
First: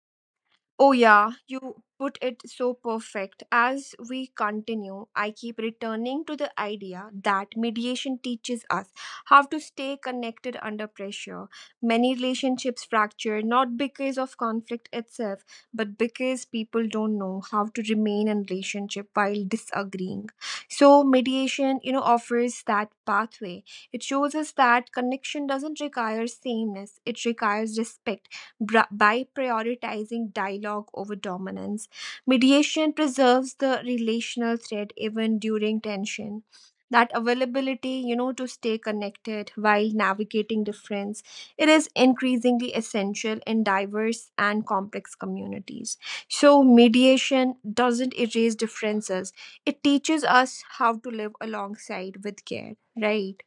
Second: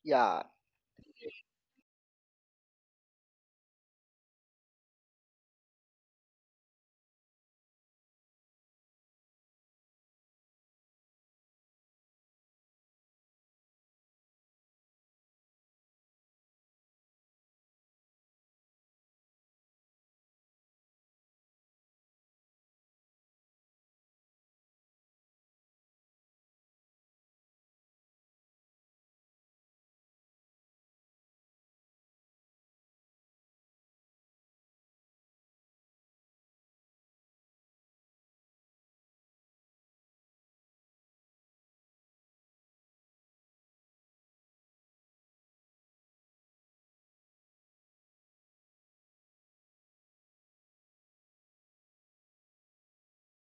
Speaker 2: Yeah,
Speaker 1: Oh, yeah, you put it so perfect. As we continue, I keep returning to the idea that mediation teaches us how to stay connected under pressure. Many relationships fracture not because of conflict itself, but because people don't know how to remain in relationship while disagreeing. So mediation, offers that pathway. It shows us that connection doesn't require sameness, it requires respect by prioritizing dialogue over dominance. Mediation preserves the relational thread even during tension. That availability, to stay connected while navigating difference, it is increasingly essential in diverse and complex communities. So, mediation doesn't erase differences, it teaches us how to live alongside with care, right?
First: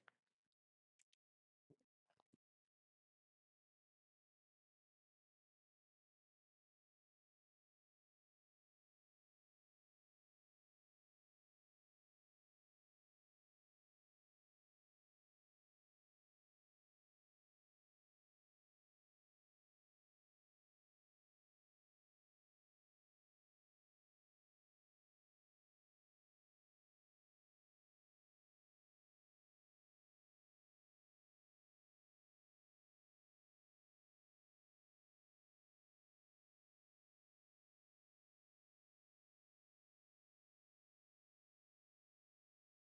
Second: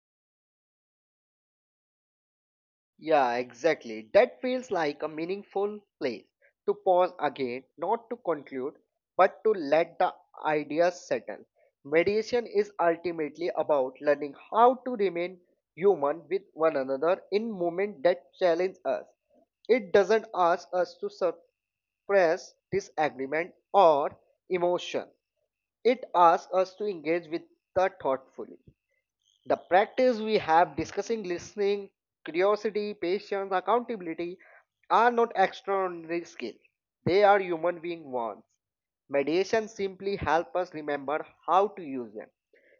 Speaker 2: Yeah, exactly. That feels like a meaningful place to pause again, not to conclude, but to let the ideas settle. Mediation is ultimately about learning how to remain human with one another in moments that challenge us. It doesn't ask us to suppress disagreement or emotion. It asks us to engage with the thoughtfully. The practice we have discussing listening, curiosity, patience, accountability are not extraordinary skills. They are human being wants. Mediation simply helps us remember how to use them,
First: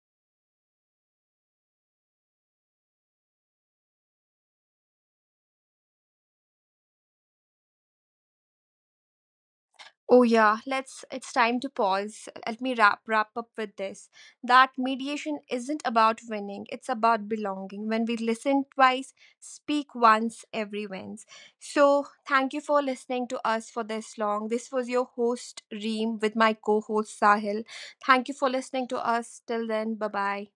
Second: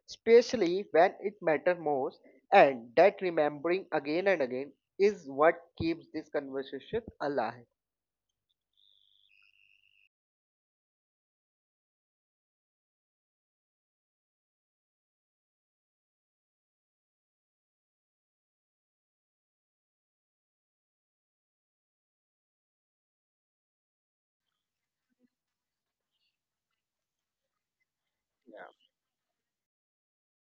Speaker 2: especially when it matters most, and that remembering again and again is what keeps this conversation alive.
Speaker 1: Oh yeah, let's It's time to pause. Let me wrap up with this. That mediation isn't about winning, it's about belonging. When we listen twice, speak once, every wins. So thank you for listening to us for this long. This was your host Reem with my co-host Sahil. Thank you for listening to us. Till then, bye bye.